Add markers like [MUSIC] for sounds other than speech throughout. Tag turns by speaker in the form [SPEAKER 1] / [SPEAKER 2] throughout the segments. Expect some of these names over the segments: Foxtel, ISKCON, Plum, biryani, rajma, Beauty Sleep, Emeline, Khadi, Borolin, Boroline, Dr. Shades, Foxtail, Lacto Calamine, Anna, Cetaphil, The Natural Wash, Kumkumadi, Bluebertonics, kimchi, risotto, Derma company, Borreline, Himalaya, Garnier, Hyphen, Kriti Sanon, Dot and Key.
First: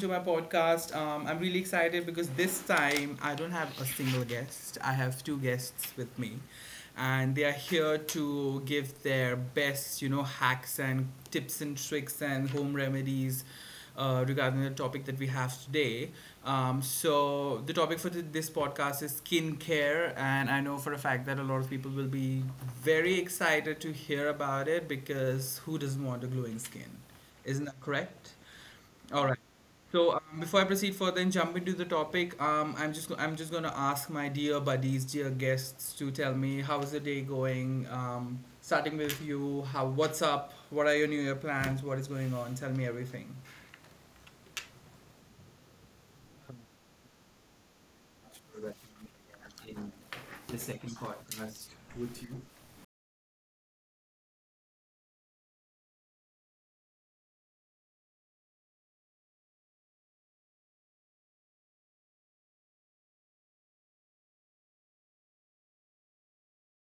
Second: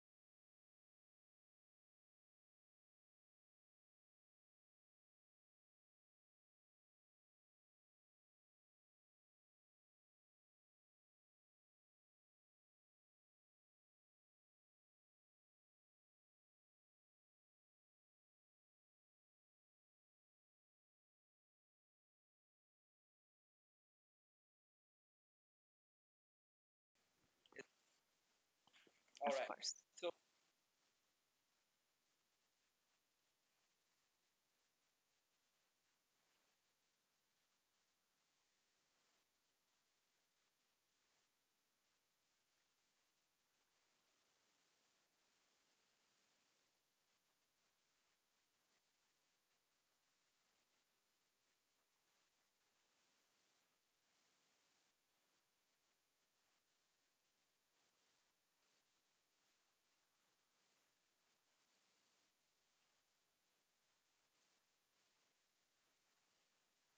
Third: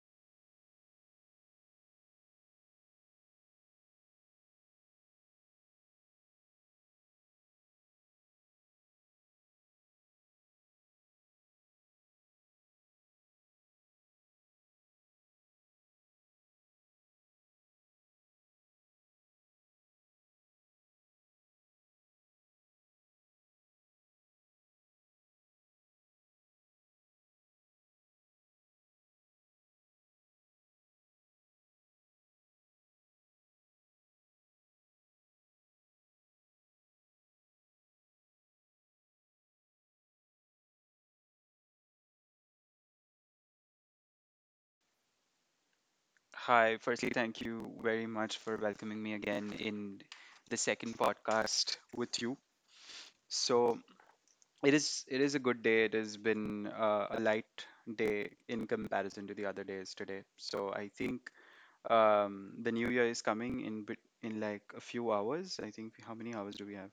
[SPEAKER 1] to my podcast. I'm really excited because this time I don't have a single guest. I have two guests with me, and they are here to give their best, you know, hacks and tips and tricks and home remedies regarding the topic that we have today. So the topic for this podcast is skincare, and I know for a fact that a lot of people will be very excited to hear about it because who doesn't want a glowing skin? Isn't that correct? All right. So before I proceed further and jump into the topic, I'm just gonna ask my dear buddies, dear guests, to tell me how is the day going. Starting with you, how what's up? What are your New Year plans? What is going on? Tell me everything.
[SPEAKER 2] Hi, firstly, thank you very much for welcoming me again in the second podcast with you. So it is a good day. It has been a light day in comparison to the other days today. So I think the new year is coming in bit in like a few hours. I think how many hours do we have?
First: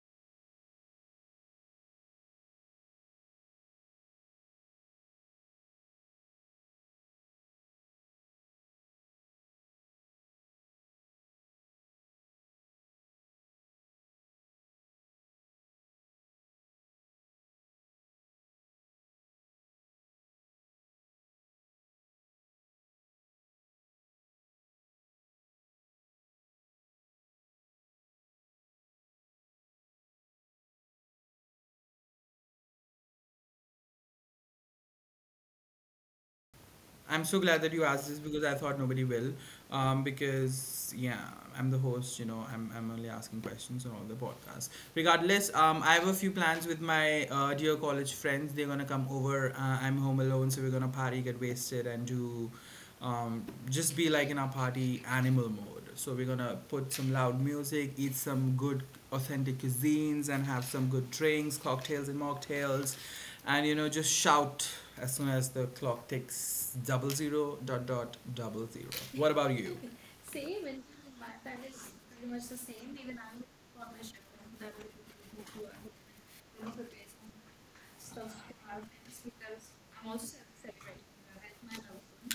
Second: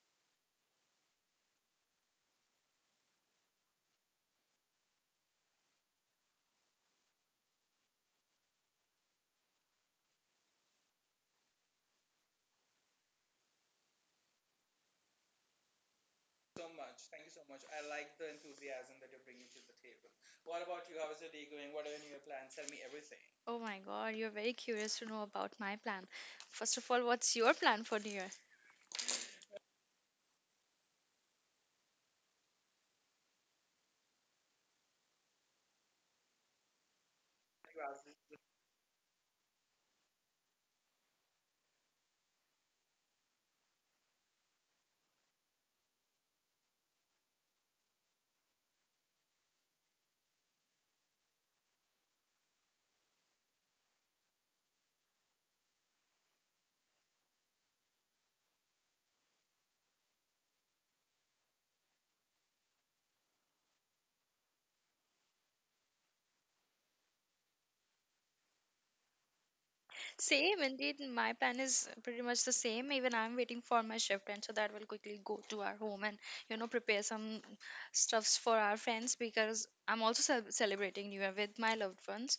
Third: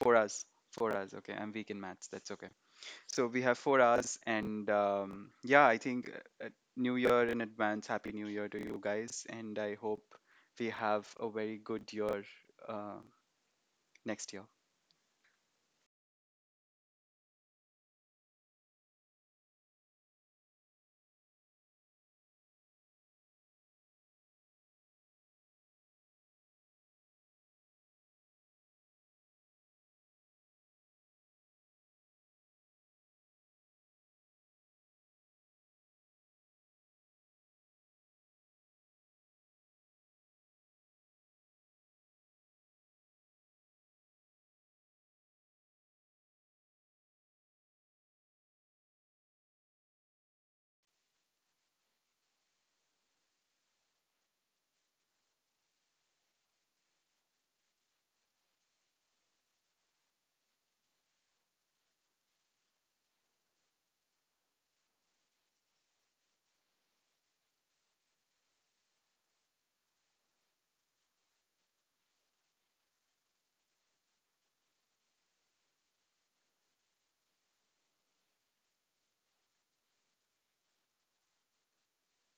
[SPEAKER 2] 4 hours. 4 hours. Okay, I'm weak in maths. That's okay. So we have 4 hours, and yeah, I think uh, uh, New Year in advance. Happy New Year to you guys, and I hope we have a very good year uh, next year.
[SPEAKER 3] Oh my god, you're very curious to know about my plan. First of all, what's your plan for New Year?
[SPEAKER 1] I'm so glad that you asked this because I thought nobody will. Because yeah, I'm the host. You know, I'm only asking questions on all the podcasts. Regardless, I have a few plans with my dear college friends. They're gonna come over. I'm home alone, so we're gonna party, get wasted, and do, um, just be like in our party animal mode. So we're gonna put some loud music, eat some good authentic cuisines, and have some good drinks, cocktails and mocktails, and you know just shout as soon as the clock ticks double zero dot dot double zero. What about you?
[SPEAKER 3] Same, indeed. My plan is pretty much the same. Even I'm waiting for my shift, and so that will quickly go to our home and prepare some stuffs for our friends because I'm also celebrating New Year with my loved ones.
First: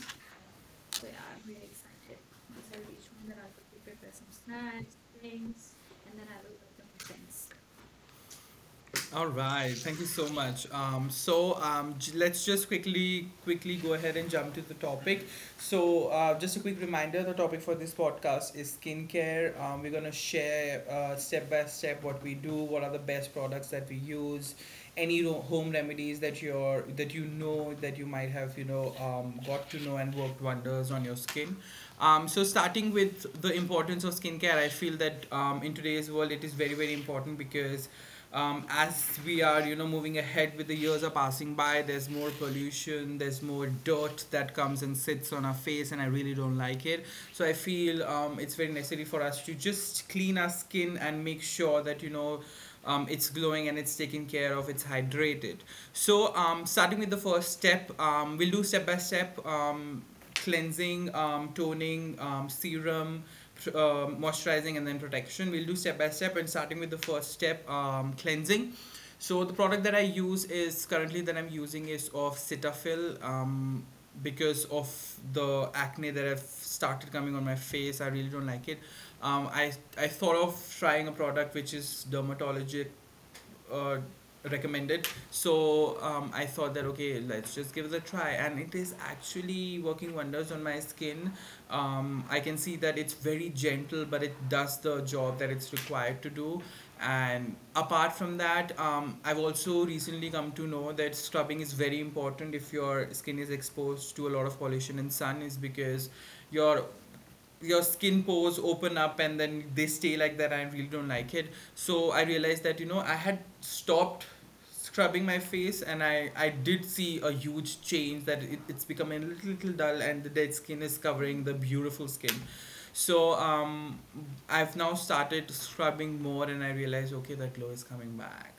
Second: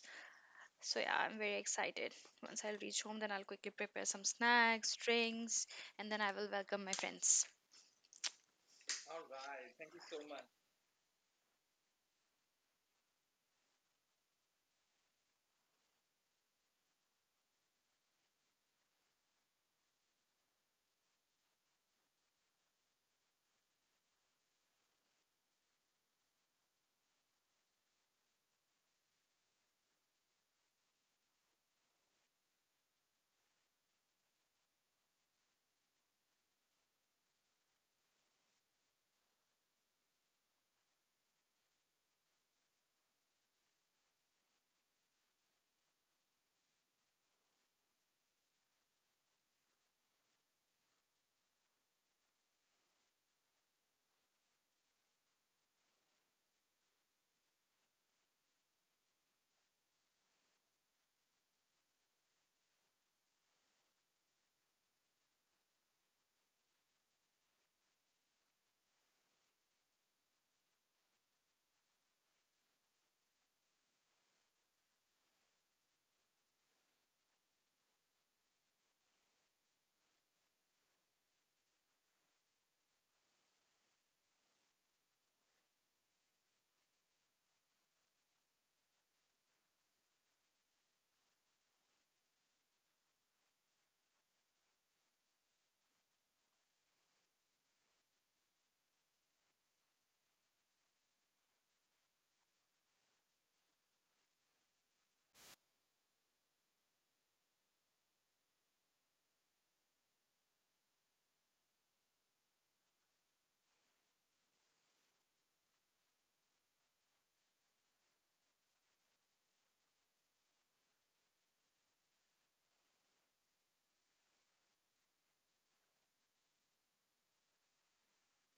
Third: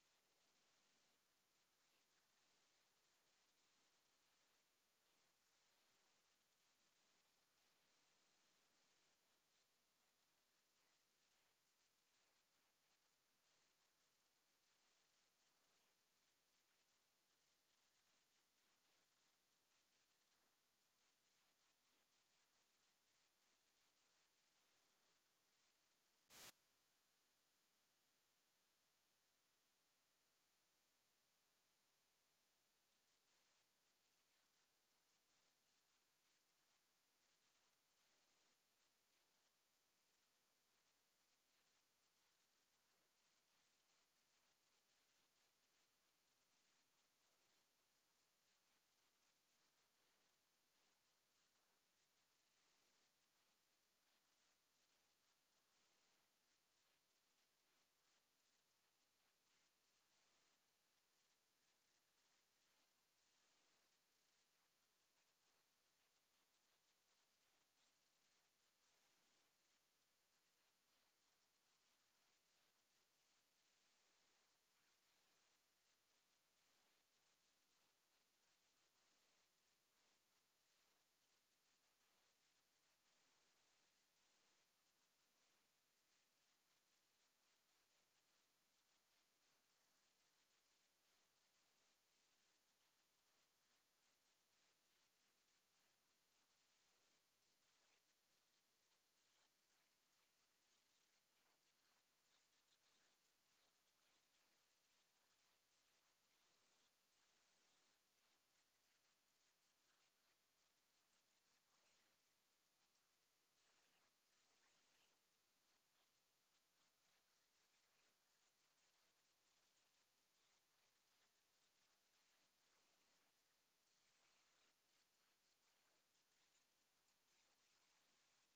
[SPEAKER 3] So yeah, I'm very excited. Once I reach home, then I'll quickly prepare some snacks, drinks, and then I will welcome my friends.
[SPEAKER 1] All right, thank you so much. Let's just quickly quickly go ahead and jump to the topic. So just a quick reminder, the topic for this podcast is skincare. We're gonna share step by step what we do, what are the best products that we use, any home remedies that you know that you might have you know got to know and worked wonders on your skin. So starting with the importance of skincare, I feel that in today's world it is very very important because as we are you know moving ahead with the years are passing by, there's more pollution, there's more dirt that comes and sits on our face, and I really don't like it. So I feel it's very necessary for us to just clean our skin and make sure that you know it's glowing and it's taken care of, it's hydrated. So starting with the first step, we'll do step by step. Cleansing, toning, serum, moisturizing, and then protection. We'll do step by step, and starting with the first step, cleansing. So the product that I use is currently that I'm using is of Cetaphil. Because of the acne that I have started coming on my face, I really don't like it. Um, I I thought of trying a product which is dermatologic uh, recommended. So I thought that okay, let's just give it a try, and it is actually working wonders on my skin. I can see that it's very gentle but it does the job that it's required to do. And apart from that, I've also recently come to know that scrubbing is very important if your skin is exposed to a lot of pollution and sun, is because your your skin pores open up and then they stay like that. I really don't like it. So I realized that, you know, I had stopped scrubbing my face, and I did see a huge change that it's becoming a little dull and the dead skin is covering the beautiful skin. So I've now started scrubbing more and I realized, okay, that glow is coming back.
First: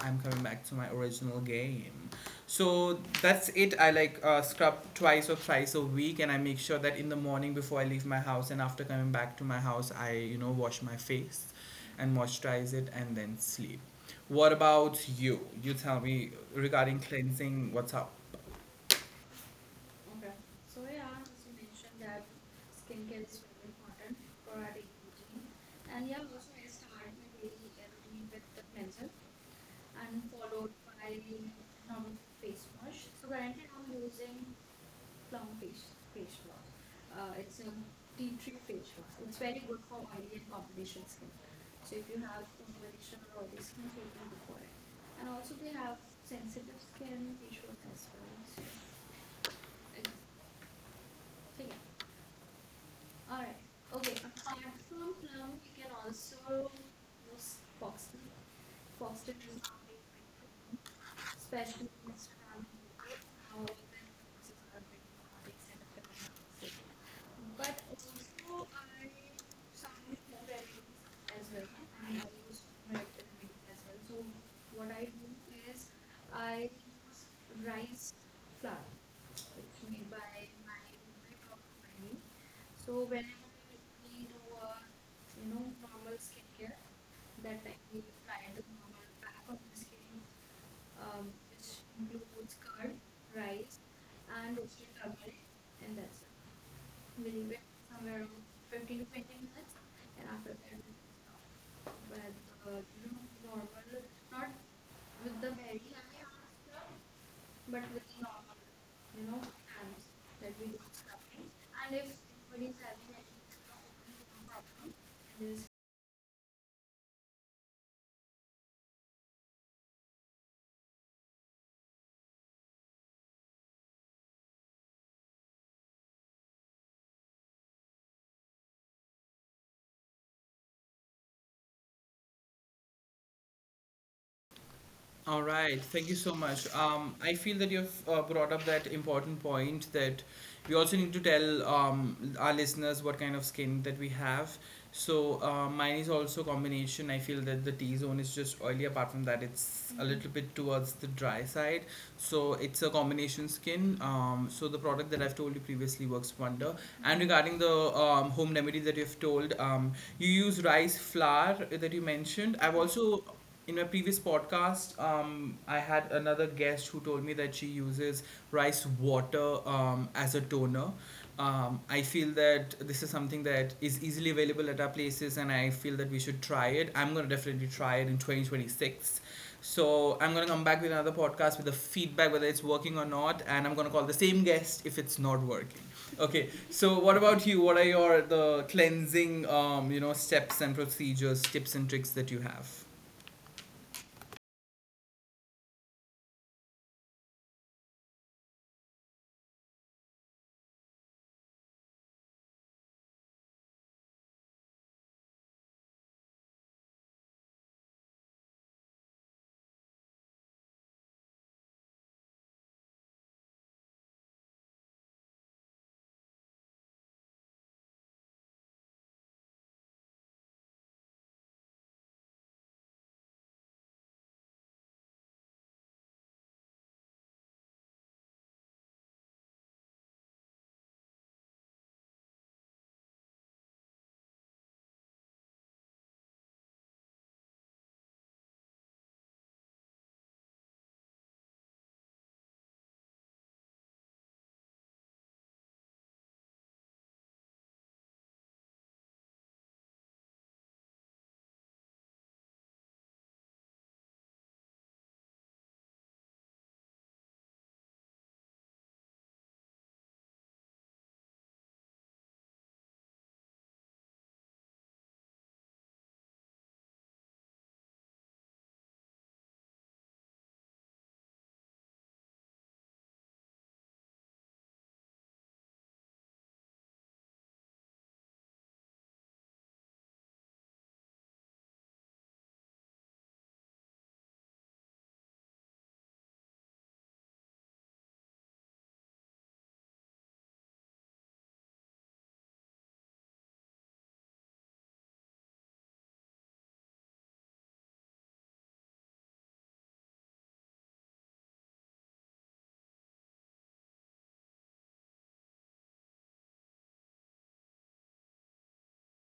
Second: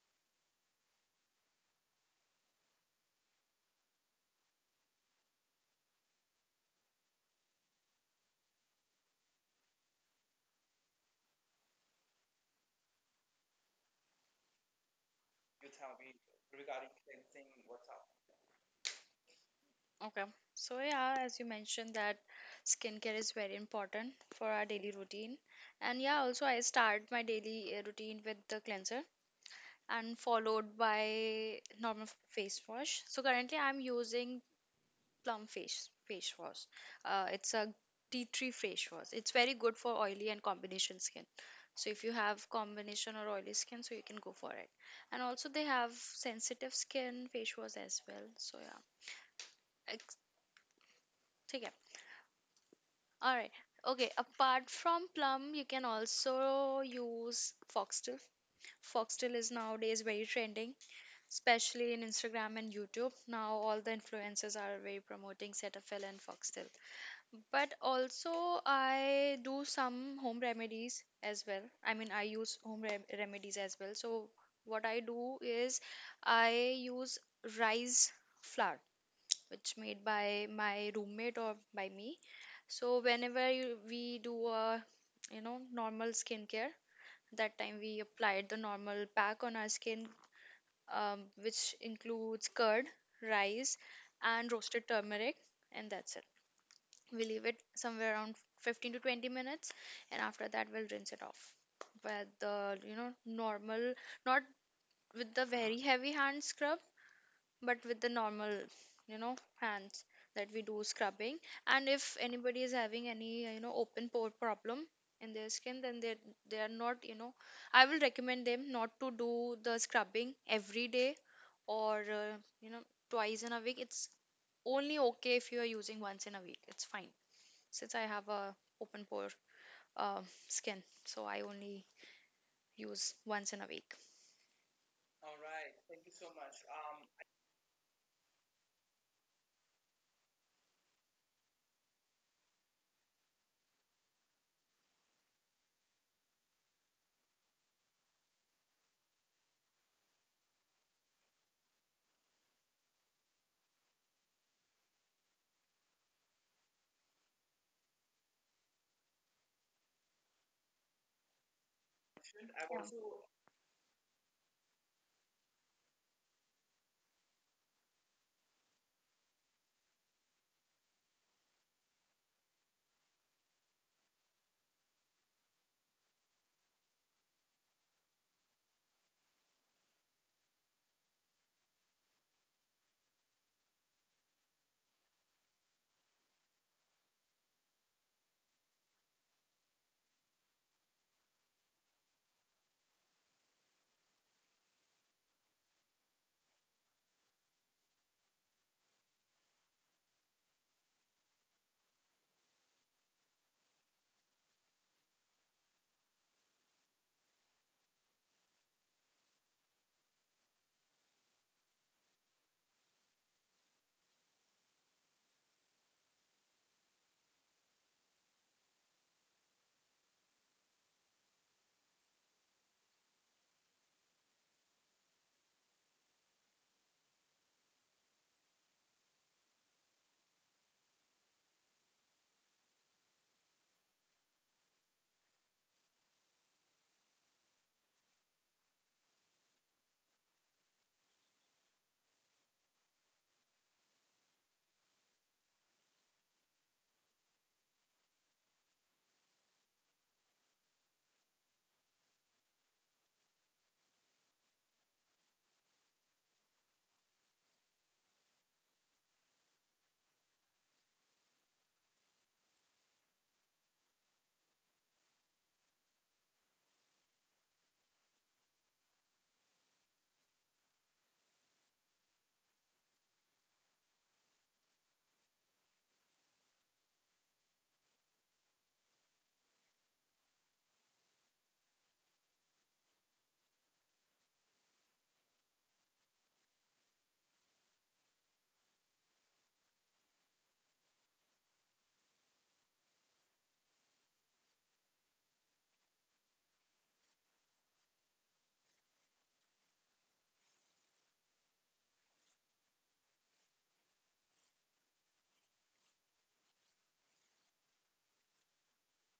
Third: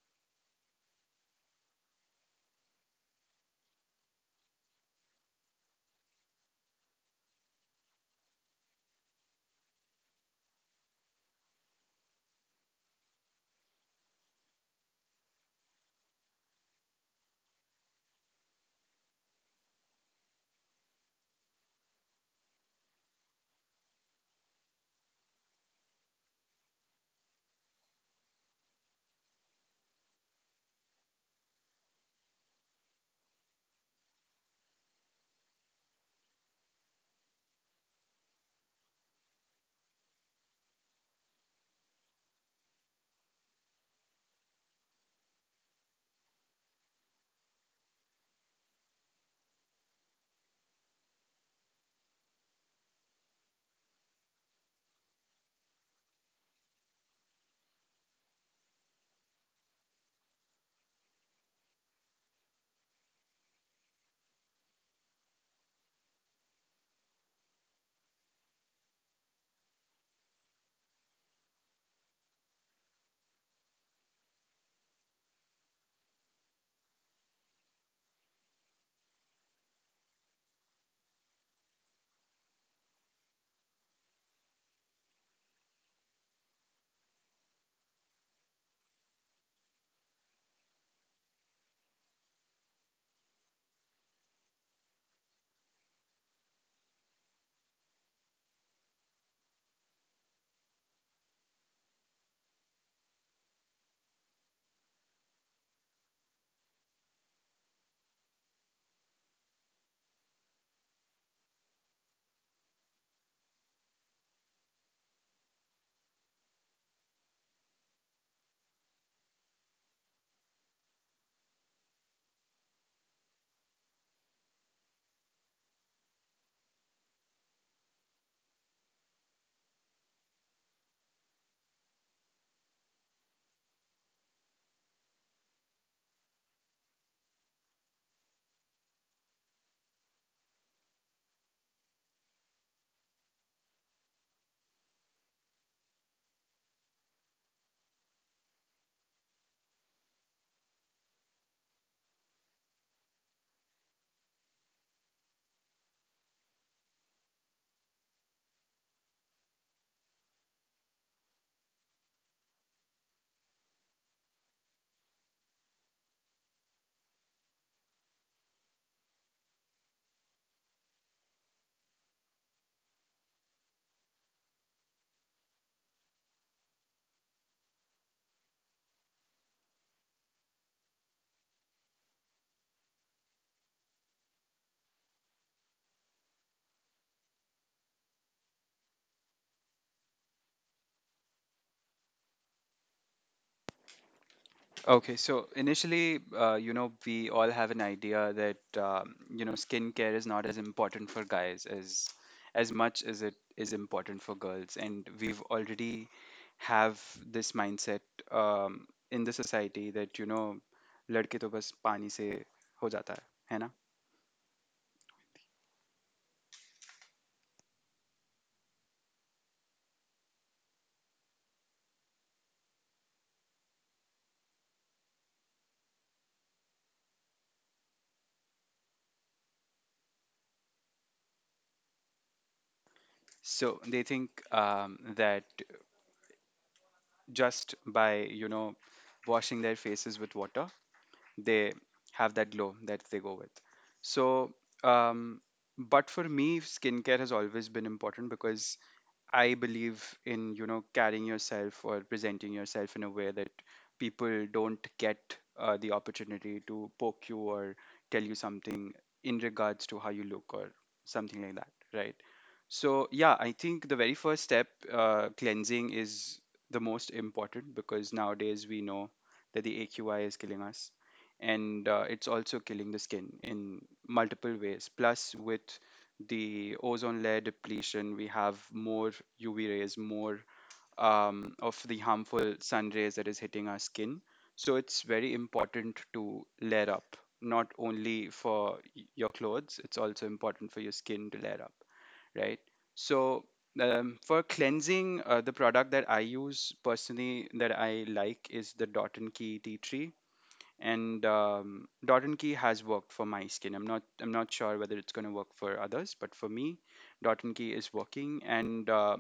[SPEAKER 1] I'm coming back to my original game. So that's it. I like scrub twice or thrice a week, and I make sure that in the morning before I leave my house and after coming back to my house, I you know wash my face, and moisturize it, and then sleep. What about you? You tell me regarding cleansing. What's up?
[SPEAKER 3] Okay. So yeah, as you mentioned that skincare is very important for our daily routine. And yeah, also I start my daily routine with the cleanser and followed by normal face wash. So currently I'm using Plum face wash. It's a tea tree face wash. It's very good for oily and combination skin. So if you have combination or oily skin, so you can go for it. And also they have sensitive skin face wash as well. So yeah, I take. All right. Okay. Apart from plum, you can also use Foxtel. Foxtel is nowadays very trending, especially in Instagram and YouTube. Now all the influencers are very promoting Cetaphil and Foxtel. But also I do some home remedies as well. I mean, I use home rem remedies as well. So what I do is I use rice flour which made by my roommate or by me. So whenever we do a normal skincare, that time we applied the normal pack on our skin, which includes curd, rice, and roasted turmeric, and that's it. We leave it somewhere around 15 to 20 minutes, and after that we'll rinse it off with the normal, not with the very heavy hand scrub but with the normal you know hands that we do scrubbing. And if anybody is having any open pore problem in their skin, then they are not, I will recommend them not to do the scrubbing every day, or you know, twice in a week. It's only okay. If you are using once in a week, it's fine. Since I have a open pore uh, skin, so I only use once in a week.
[SPEAKER 1] All right, thank you so much. I feel that you've brought up that important point that we also need to tell our listeners what kind of skin that we have. So mine is also combination. I feel that the T zone is just oily. Apart from that, it's a Mhm. little bit towards the dry side. So it's a combination skin. So the product that I've told you previously works wonder. And regarding the home remedy that you've told, you use rice flour that you mentioned. I've
[SPEAKER 3] Yeah.
[SPEAKER 1] also in my previous podcast, I had another guest who told me that she uses rice water as a toner. I feel that this is something that is easily available at our places, and I feel that we should try it. I'm going to definitely try it in 2026. So I'm going to come back with another podcast with the feedback whether it's working or not, and I'm going to call the same guest if it's not working. Okay, so what about you? What are your the cleansing, you know, steps and procedures, tips and tricks that you have?
[SPEAKER 2] Okay, so initially, we all have an idea that skincare is not as important for guys as much as it is important for girls, and we've already have this mindset in the society that you know, लड़के तो बस पानी से हो जाता है, है ना? So they think that just by, you know, washing their faces with water, they have that glow that they go with. So, um, but for me, skincare has always been important because I believe in, you know, carrying yourself or presenting yourself in a way that people don't get the opportunity to poke you or tell you something in regards to how you look or something like that, right? So, yeah, I think the very first step, cleansing, is the most important because nowadays we know that the AQI is killing us and it's also killing the skin in multiple ways. Plus, with the ozone layer depletion, we have more UV rays, more of the harmful sun rays that is hitting our skin. So, it's very important to layer up, not only for your clothes, it's also important for your skin to layer up, right? So, for cleansing, the product that I use personally that I like is the Dot and Key Tea Tree, and Dot and Key has worked for my skin. I'm not sure whether it's going to work for others, but for me Dot and Key is working. And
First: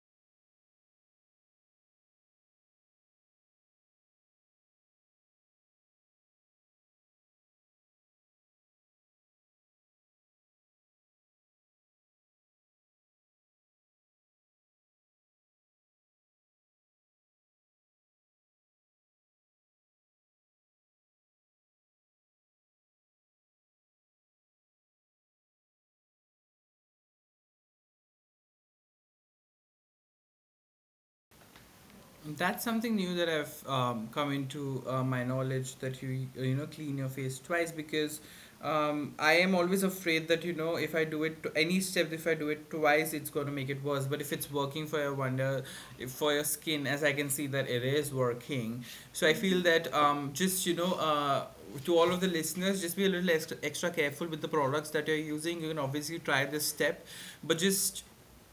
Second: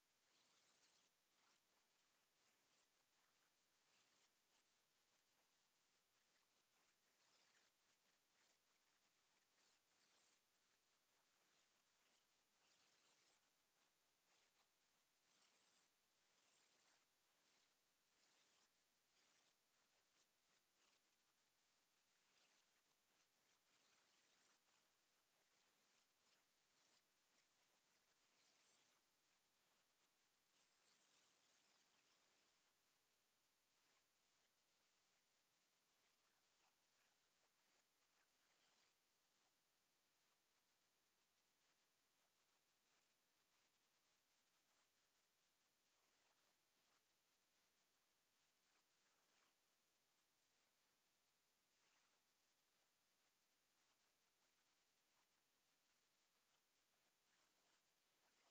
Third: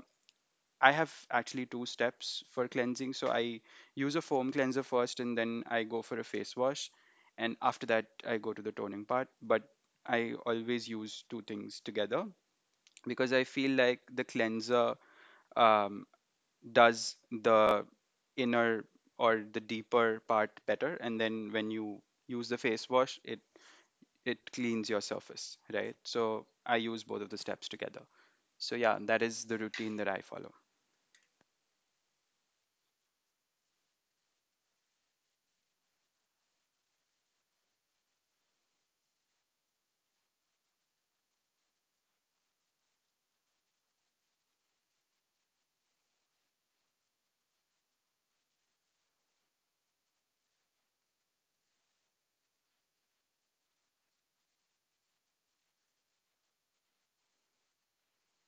[SPEAKER 2] I have actually two steps for cleansing. So I use a foam cleanser first, and then I go for a face wash, and after that I go to the toning part. But I always use two things together because I feel like the cleanser um, does the inner or the deeper part better, and then when you use the face wash it it cleans your surface, right? So I use both of the steps together. So yeah, that is the routine that I follow.
[SPEAKER 1] That's something new that I've come into my knowledge, that you you know clean your face twice. Because I am always afraid that you know if I do it to any step, if I do it twice it's going to make it worse. But if it's working for your wonder, if for your skin, as I can see that it is working, so I feel that just you know to all of the listeners, just be a little extra, extra careful with the products that you're using. You can obviously try this step, but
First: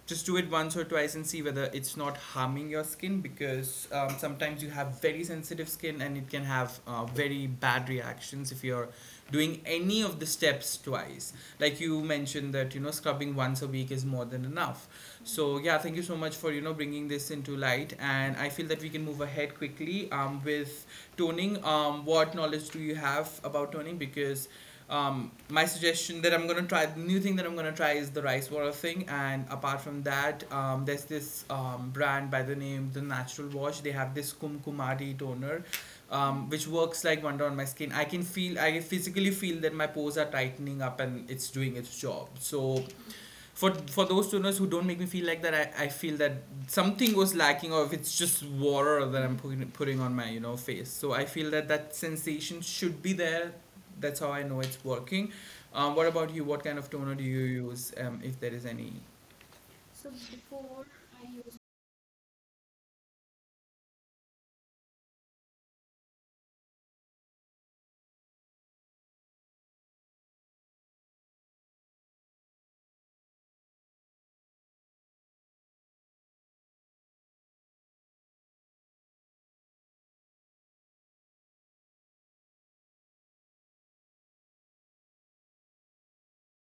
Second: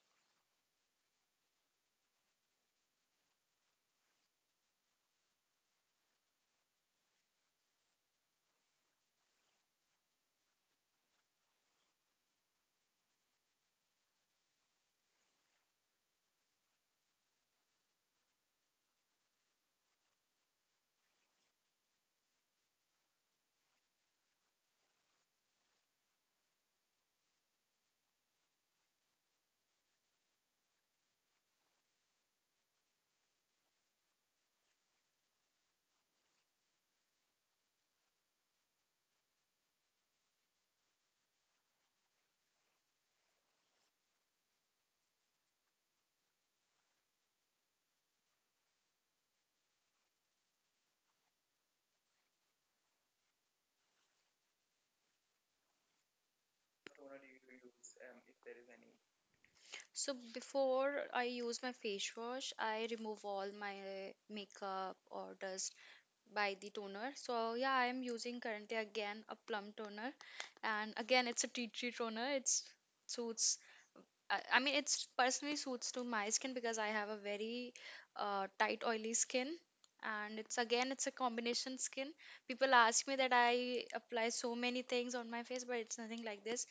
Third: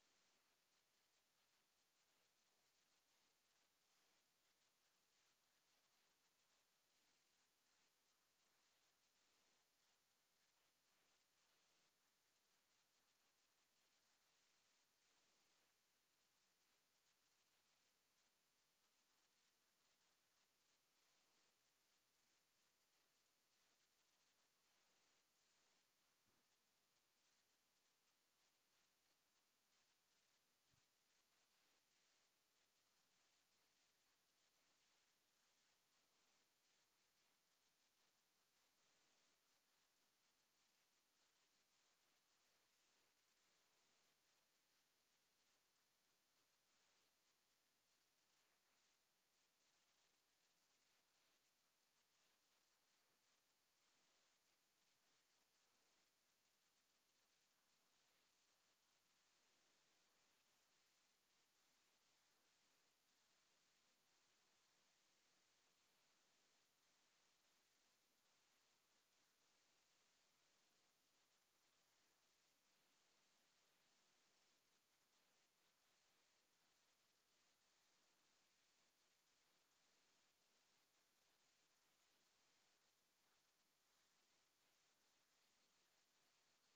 [SPEAKER 1] just do it once or twice and see whether it's not harming your skin. Because sometimes you have very sensitive skin and it can have very bad reactions if you're doing any of the steps twice, like you mentioned that you know scrubbing once a week is more than enough. So yeah, thank you so much for you know bringing this into light, and I feel that we can move ahead quickly with toning. What knowledge do you have about toning? Because my suggestion that I'm gonna try, the new thing that I'm gonna try is the rice water thing. And apart from that, there's this brand by the name The Natural Wash. They have this Kumkumadi toner, which works like wonder on my skin. I can feel, I physically feel that my pores are tightening up and it's doing its job. So for those tuners who don't make me feel like that, I feel that something was lacking, or if it's just water that I'm putting on my you know face. So I feel that that sensation should be there. That's how I know it's working. What about you? What kind of toner do you use, if there is any?
[SPEAKER 3] So before I use my face wash, I remove all my makeup or dust by the toner. So yeah, I am using currently again a plum toner, and again it's a tea tree toner. It's suits. I mean, it's personally suits to my skin because I have a very tight oily skin, and it's again it's a combination skin. People ask me that I apply so many things on my face, but it's nothing like this.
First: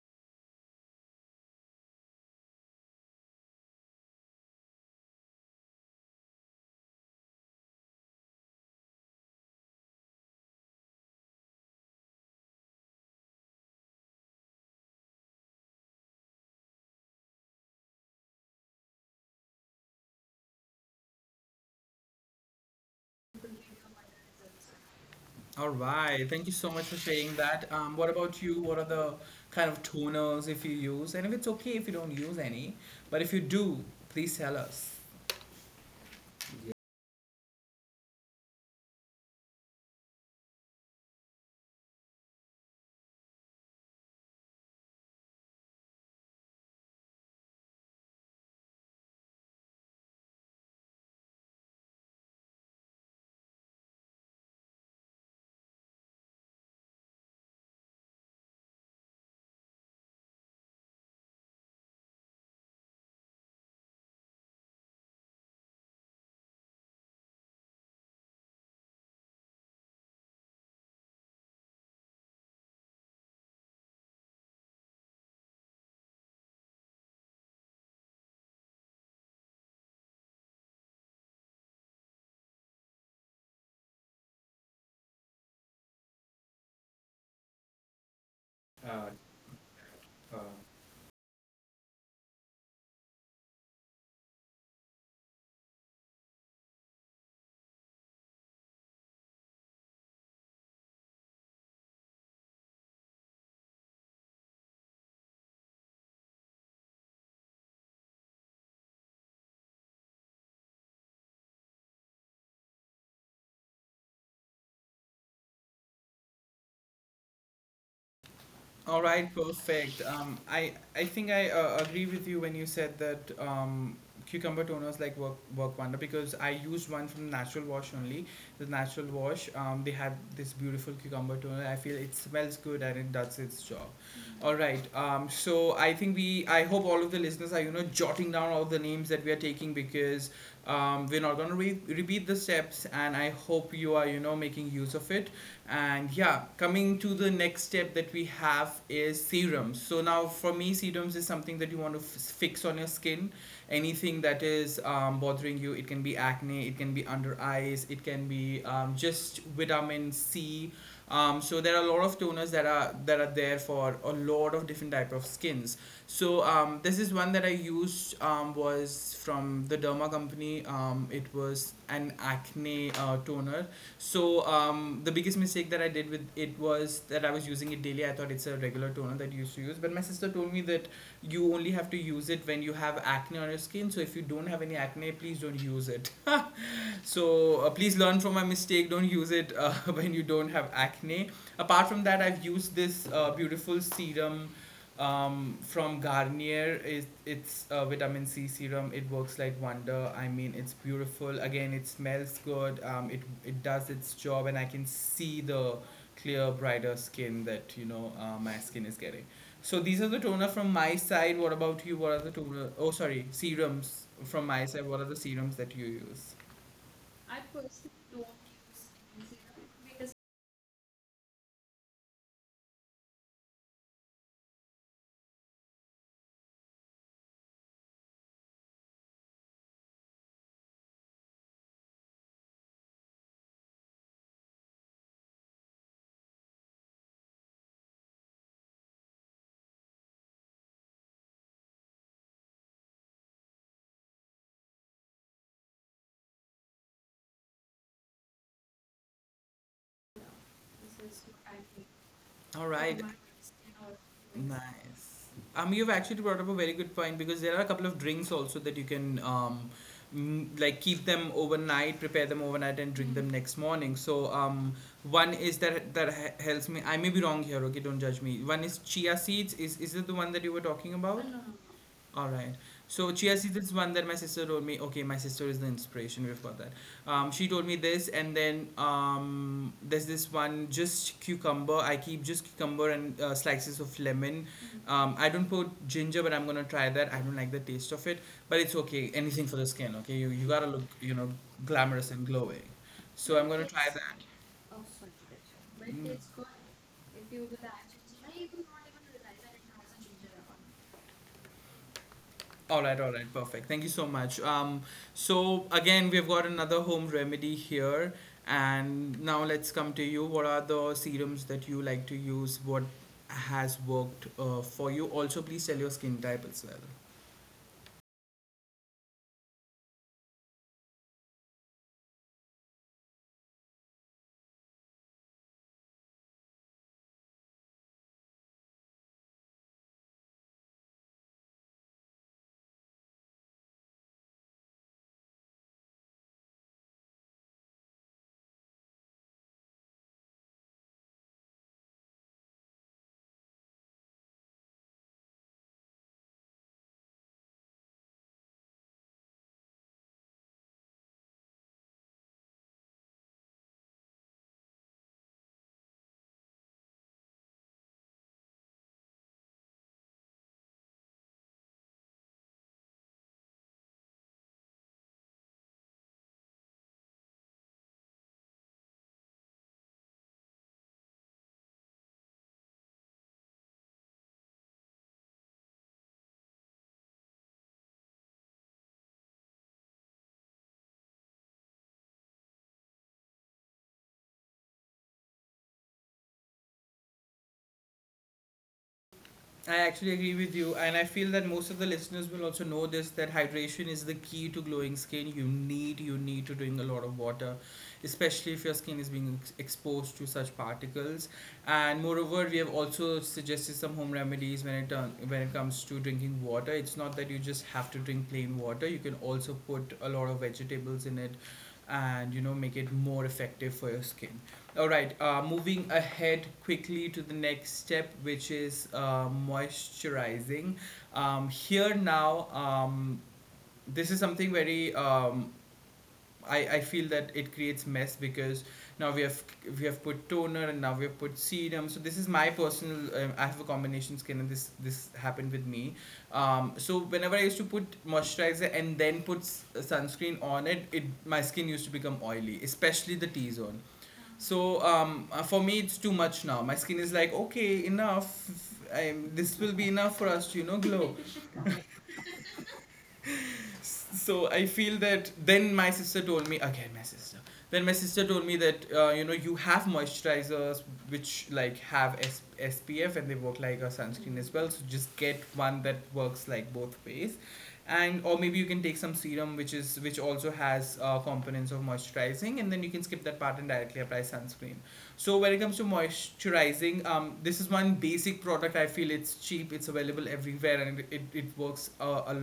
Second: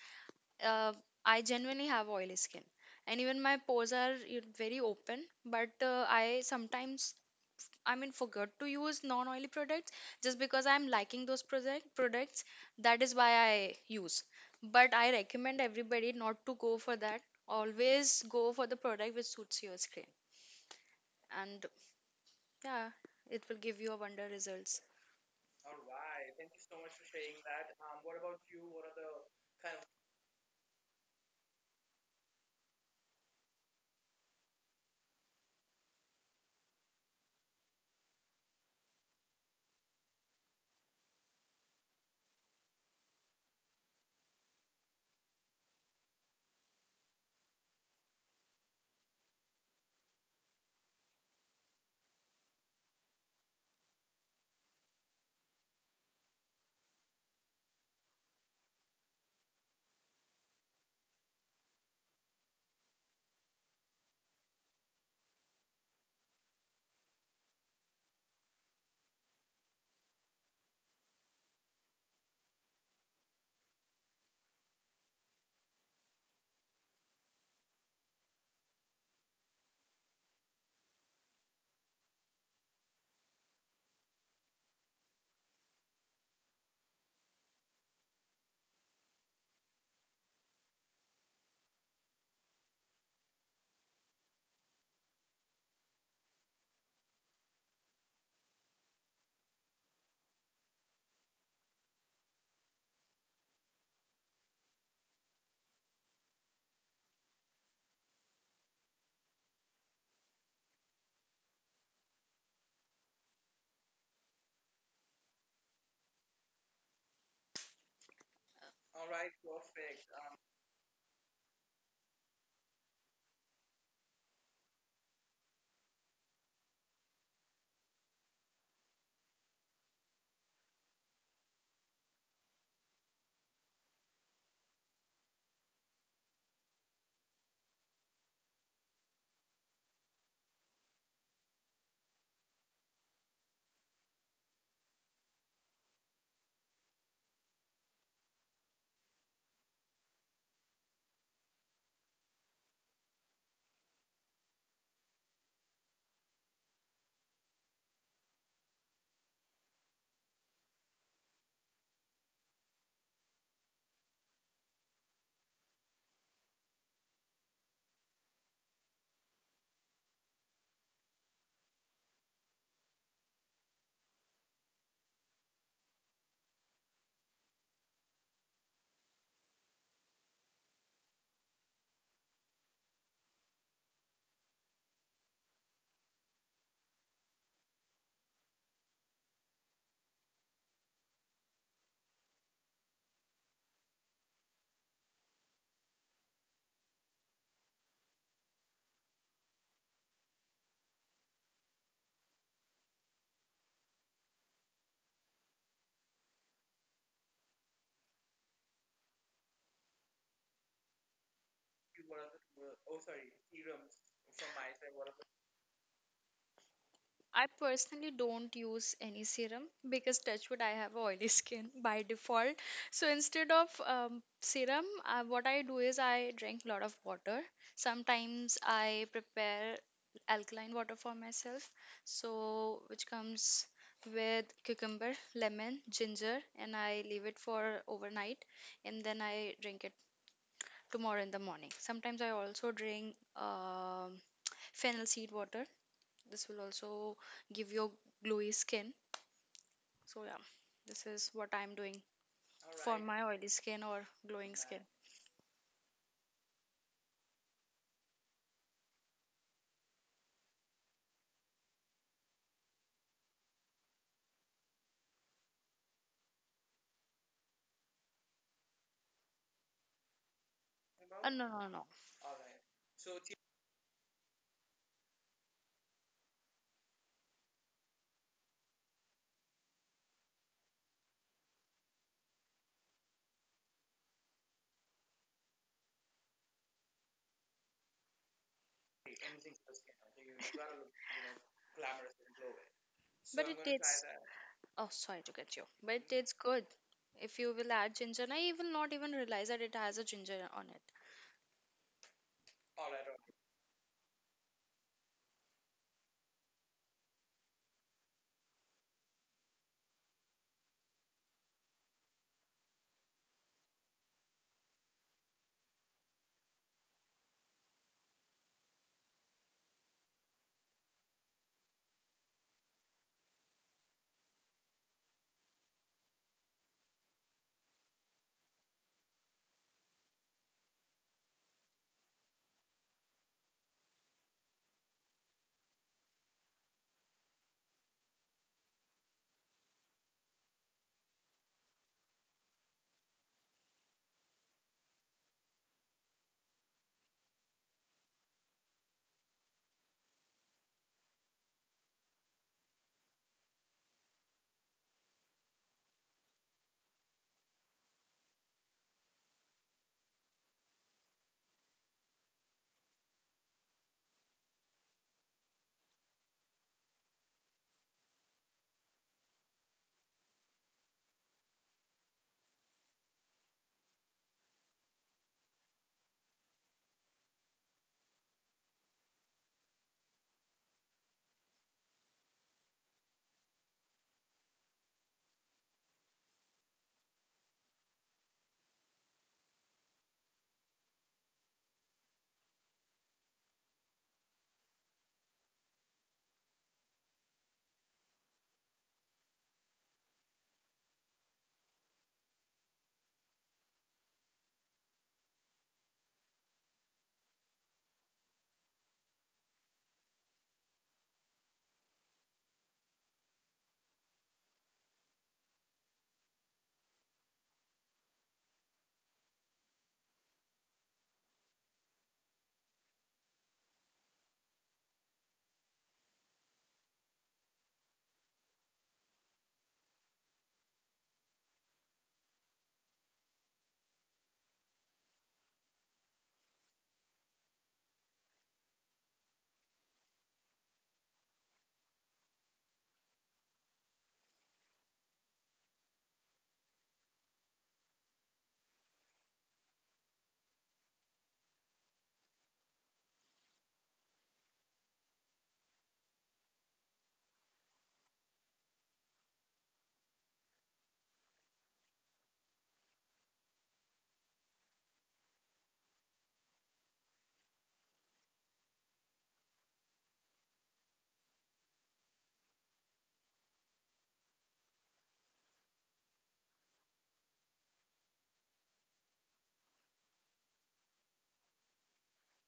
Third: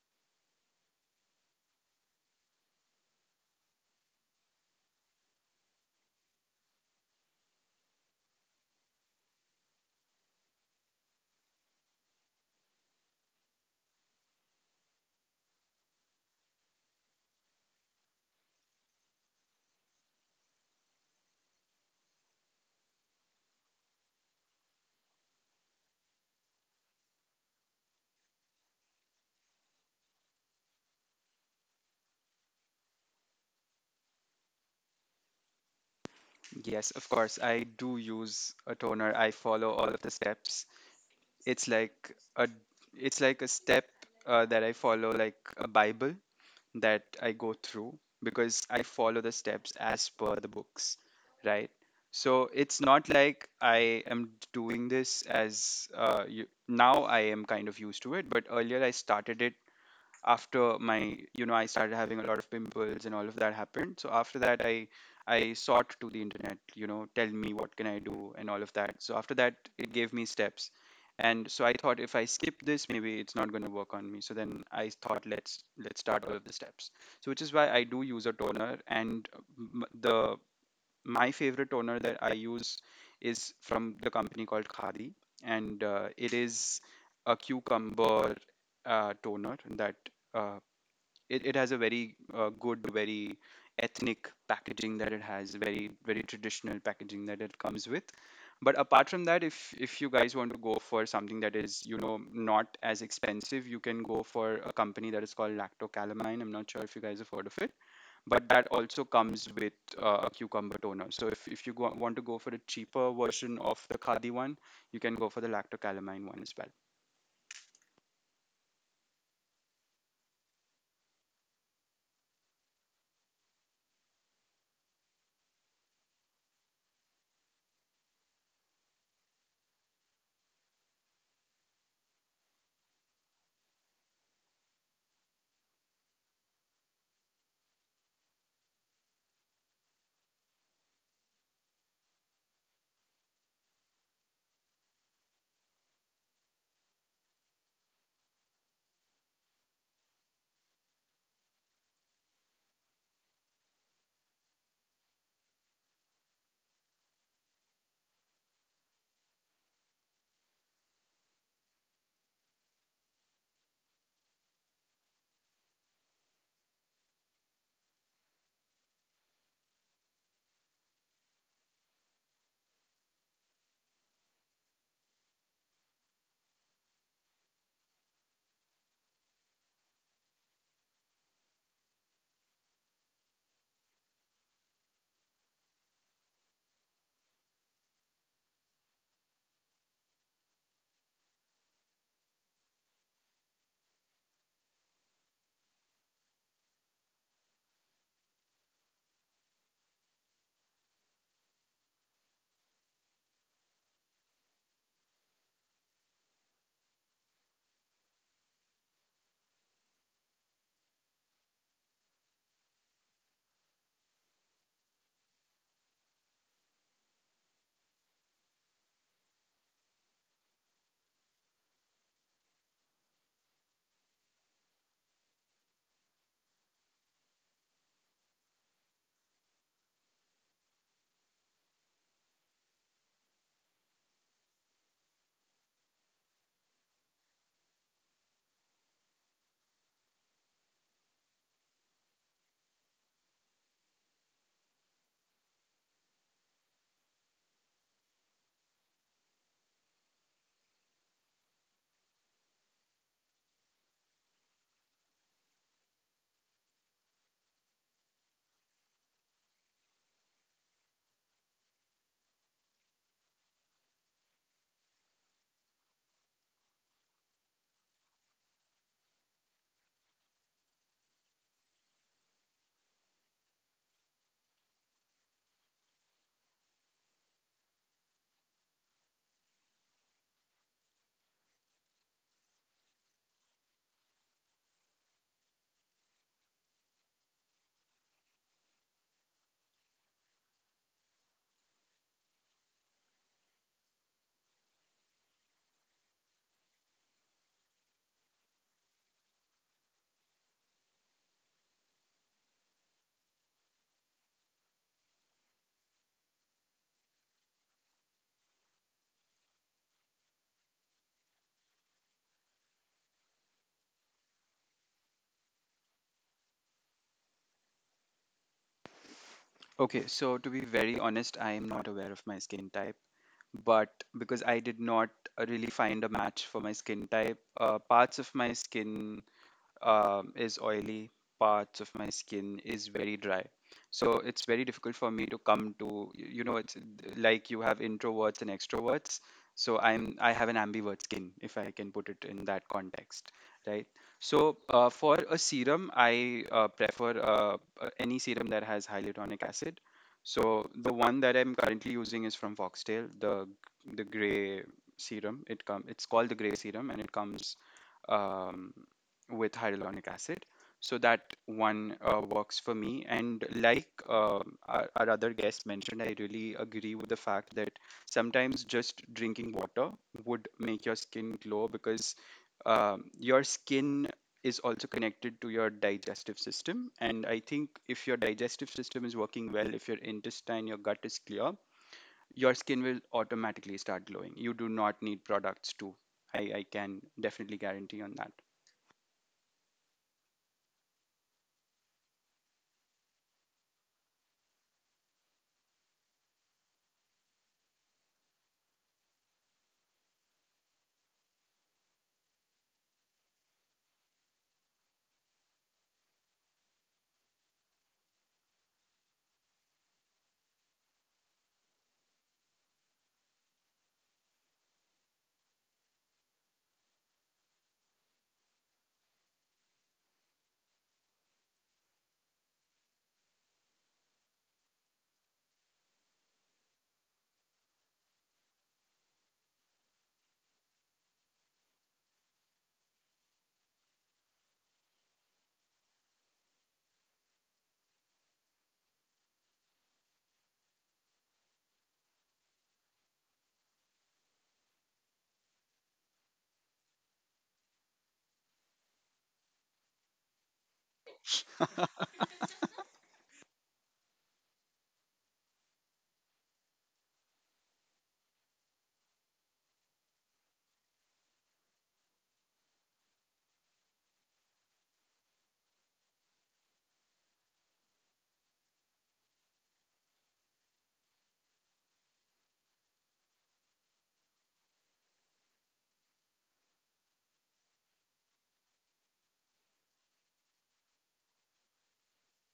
[SPEAKER 3] uh, I genuinely have oily skin, and even my pores are, you know, very open. But I sometimes, I mean, forgot to use non-oily products just because I'm liking those products. That is why I use. But I recommend everybody not to go for that. Always go for the product which suits your skin, and yeah, it will give you a wonder results.
[SPEAKER 1] All right, thank you so much for sharing that. What about you? What are the kind of toners, if you use, and if it's okay if you don't use any, but if you do, please tell us.
[SPEAKER 2] Yes, of course I do use a toner. I follow all of the steps. It's like a it's like a step that I follow like a bible that I go through, because I follow the steps as per the books, right? So it's not like I am doing this as now I am kind of used to it, but earlier I started it after my you know I started having a lot of pimples and all of that happened. So after that I sought to the internet, you know, tell me what can I do and all of that. So after that it gave me steps, and so I thought if I skip this maybe it's not going to work on me. So then I thought let's start all of the steps. So which is why I do use a toner. And the my favorite toner that I use is from the company called Khadi, and it is a cucumber toner. That uh, it, it has a very good, very ethnic packaging that it has, very very traditional packaging that it comes with. But apart from that, if you guys want to go for something that is you know not as expensive, you can go for a company that is called Lacto Calamine. I'm not sure if you guys have heard of it, but that also comes with a cucumber toner. So if you go, want to go for a cheaper version of the Khadi one, you can go for the Lactocalamine one as well.
[SPEAKER 1] All right, perfect. I think I agree with you when you said that cucumber toners like work wonder, because I used one from Natural Wash only. The Natural Wash, they had this beautiful cucumber toner. I feel it smells good and it does its job. All right. So I think I hope all of the listeners are, you know, jotting down all the names that we are taking, because we're not going to repeat the steps. And I hope you are, you know, making use of it. And yeah, coming to the next step that we have is serums. So now for me, serums is something that you want to fix on your skin. Anything that is bothering you, it can be acne, it can be under eyes, it can be just vitamin C. So there are a lot of toners that are there for a lot of different type of skins. So this is one that I used, was from the Derma company. It was an acne toner. So the biggest mistake that I did with it was that I was using it daily. I thought it's a regular toner that you used to use, but my sister told me that you only have to use it when you have acne on your skin. So if you don't have any acne, please don't use it. So please learn from my mistake. Don't use it [LAUGHS] when you don't have acne. Apart from that, I've used this beautiful serum from Garnier. It's a vitamin C serum. It works like wonder. I mean, it's beautiful. Again, it smells good. It does its job, and I can see the clear, brighter skin that my skin is getting. So these are the toner from my side. What about you? What are the toner? Oh, sorry, serums from my side. What are the serums that you use?
[SPEAKER 3] I personally don't use any serum because touch wood I have oily [LAUGHS] skin by default. So instead of serum, what I do is I drink a lot of water. Sometimes I prepare alkaline water for myself, so which comes with cucumber, lemon, ginger, and I leave it for overnight, and then I drink it tomorrow in the morning. Sometimes I also drink fennel seed water. This will also give your glowy skin. So yeah, this is what I'm doing
[SPEAKER 1] All
[SPEAKER 3] for
[SPEAKER 1] right.
[SPEAKER 3] my oily skin or glowing skin.
[SPEAKER 1] Nice. You've actually brought up a very good point because there are a couple of drinks also that you can like keep them overnight, prepare them overnight, and drink them next morning. So one is that helps me. I may be wrong here. Okay, don't judge me. One is chia seeds. Is it the one that you were talking No. about?
[SPEAKER 3] Uh, no, no, no.
[SPEAKER 1] All right. So chia seeds is one that my sister told me. Okay, my sister is the inspiration. We've got that. She told me this, and then there's this one just cucumber. I keep just cucumber and slices of lemon. I don't put ginger, but I'm gonna try that. I don't like the taste of it, but it's okay. Anything for the skin, okay? You gotta look, you know, glamorous and glowing. So
[SPEAKER 3] But
[SPEAKER 1] I'm
[SPEAKER 3] it
[SPEAKER 1] gonna try
[SPEAKER 3] tastes.
[SPEAKER 1] that.
[SPEAKER 3] Oh, sorry to get you. But it tastes good. If you will add ginger, and I will not even realize that it has a ginger on it.
[SPEAKER 1] All right, perfect. Thank you so much. So again, we've got another home remedy here, and now let's come to you. What are the serums that you like to use? What has worked for you? Also, please tell your skin type as well.
[SPEAKER 2] Okay, so to be very honest, I am not aware of my skin type, but because I did not really find a match for my skin type, parts of my skin is oily, parts of my skin is very dry. So it's very difficult for me to come to, you know, it's like you have introverts and extroverts. So I have an ambivert skin, if I can put it in that context, right? So for a serum, I prefer any serum that has hyaluronic acid. So the one that I'm currently using is from Foxtail, the gray serum. It's called the gray serum, and it comes. Um, with hyaluronic acid. So that one works for me. And like our other guest mentioned, I really agree with the fact that sometimes just drinking water would make your skin glow, because your skin is also connected to your digestive system. And I think if your digestive system is working well, if your intestine, your gut is clear, your skin will automatically start glowing. You do not need products to. I can definitely guarantee on that.
[SPEAKER 1] I actually agree with you, and I feel that most of the listeners will also know this, that hydration is the key to glowing skin. You need to drink a lot of water, especially if your skin is being exposed to such particles. And moreover, we have also suggested some home remedies when it comes to drinking water. It's not that you just have to drink plain water. You can also put a lot of vegetables in it and you know make it more effective for your skin. All right, moving ahead quickly to the next step, which is moisturizing. Here now This is something very I feel that it creates mess because now we have put toner and now we have put serum. So this is my personal. I have a combination skin and this happened with me. So whenever I used to put moisturizer and then put sunscreen on it, it my skin used to become oily, especially the T zone. So for me, it's too much now. My skin is like, okay, enough. I this will be enough for us to you know glow.
[SPEAKER 2] [LAUGHS]
[SPEAKER 1] So I feel that then my sister told me. Again my sister then My sister told me that you know, you have moisturizers which like have S- SPF, and they work like a sunscreen as well. So just get one that works like both ways, and or maybe you can take some serum which is which also has components of moisturizing, and then you can skip that part and directly apply sunscreen. So when it comes to moisturizing, this is one basic product. I feel it's cheap, it's available everywhere, and works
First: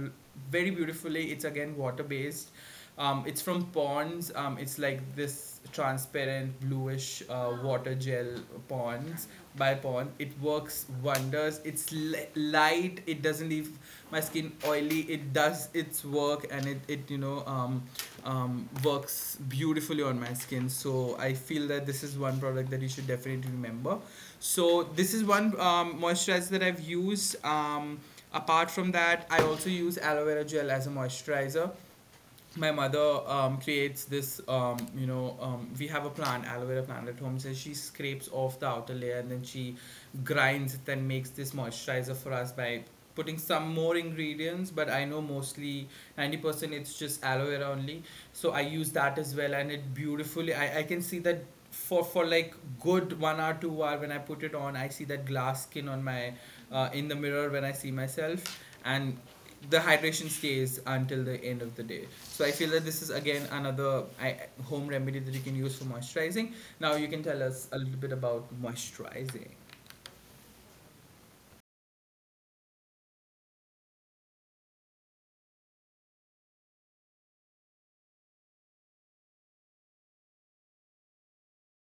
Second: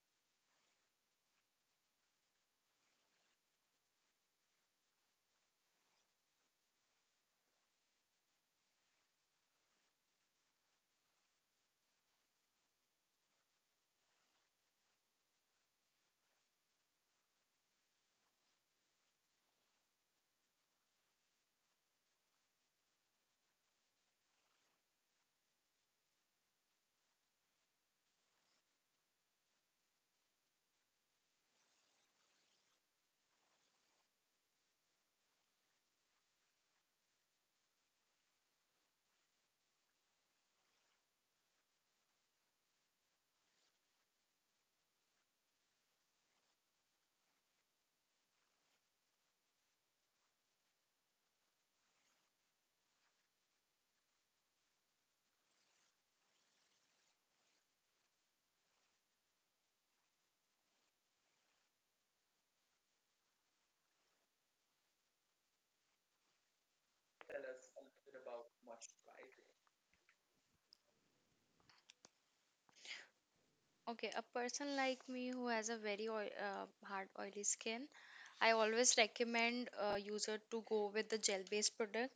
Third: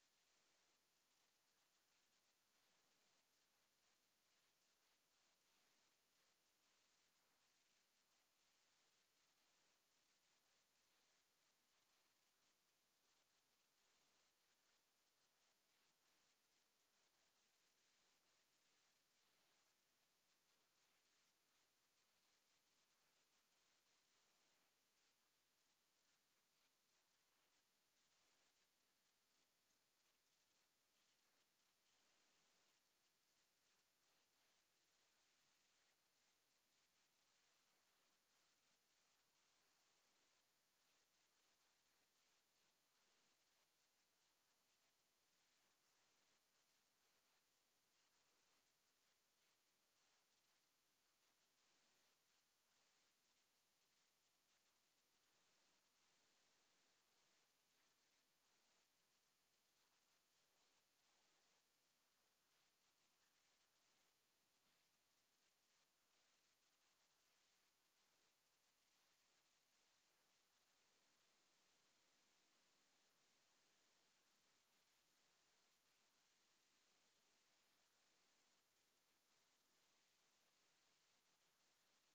[SPEAKER 1] very beautifully. It's again water based. It's from Ponds. It's like this transparent bluish water gel. Ponds By Ponds. It works wonders. It's light. It doesn't leave my skin oily. It does its work, and it you know works beautifully on my skin. So I feel that this is one product that you should definitely remember. So this is one moisturizer that I've used. Apart from that, I also use aloe vera gel as a moisturizer. My mother creates this, we have a plant, aloe vera plant at home. So she scrapes off the outer layer, and then she grinds it and makes this moisturizer for us by putting some more ingredients. But I know mostly 90% it's just aloe vera only. So I use that as well, and it beautifully, I can see that for like good one hour two hour, when I put it on I see that glass skin on my in the mirror when I see myself, and the hydration stays until the end of the day. So I feel that this is again another home remedy that you can use for moisturizing. Now you can tell us a little bit about moisturizing.
[SPEAKER 3] Okay, a person like me who has a very oil, hard oily skin, I always recommend a user to go with the gel-based product,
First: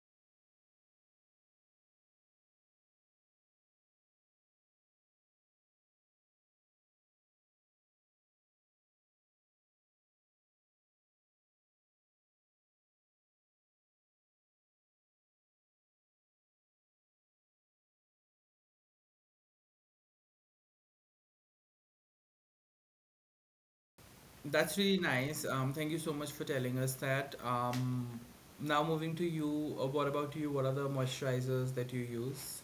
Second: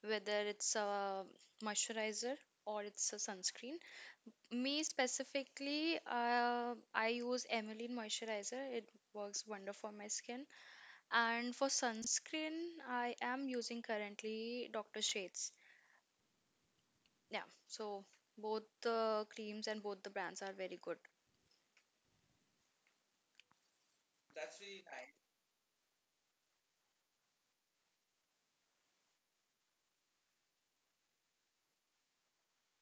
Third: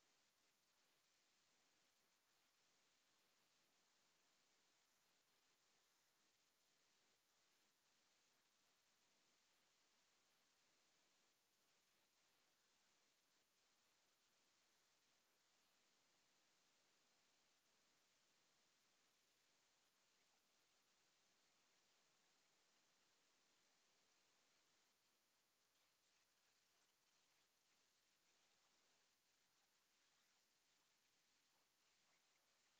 [SPEAKER 3] whether it's a moisturizer or it's a sunscreen. Me specifically, I use Emeline moisturizer. It works wonder for my skin. And for sunscreen, I am using currently Dr. Shades. Yeah, so both the creams and both the brands are very good.
[SPEAKER 1] That's really nice. Thank you so much for telling us that. Now moving to you, what about you? What are the moisturizers that you use?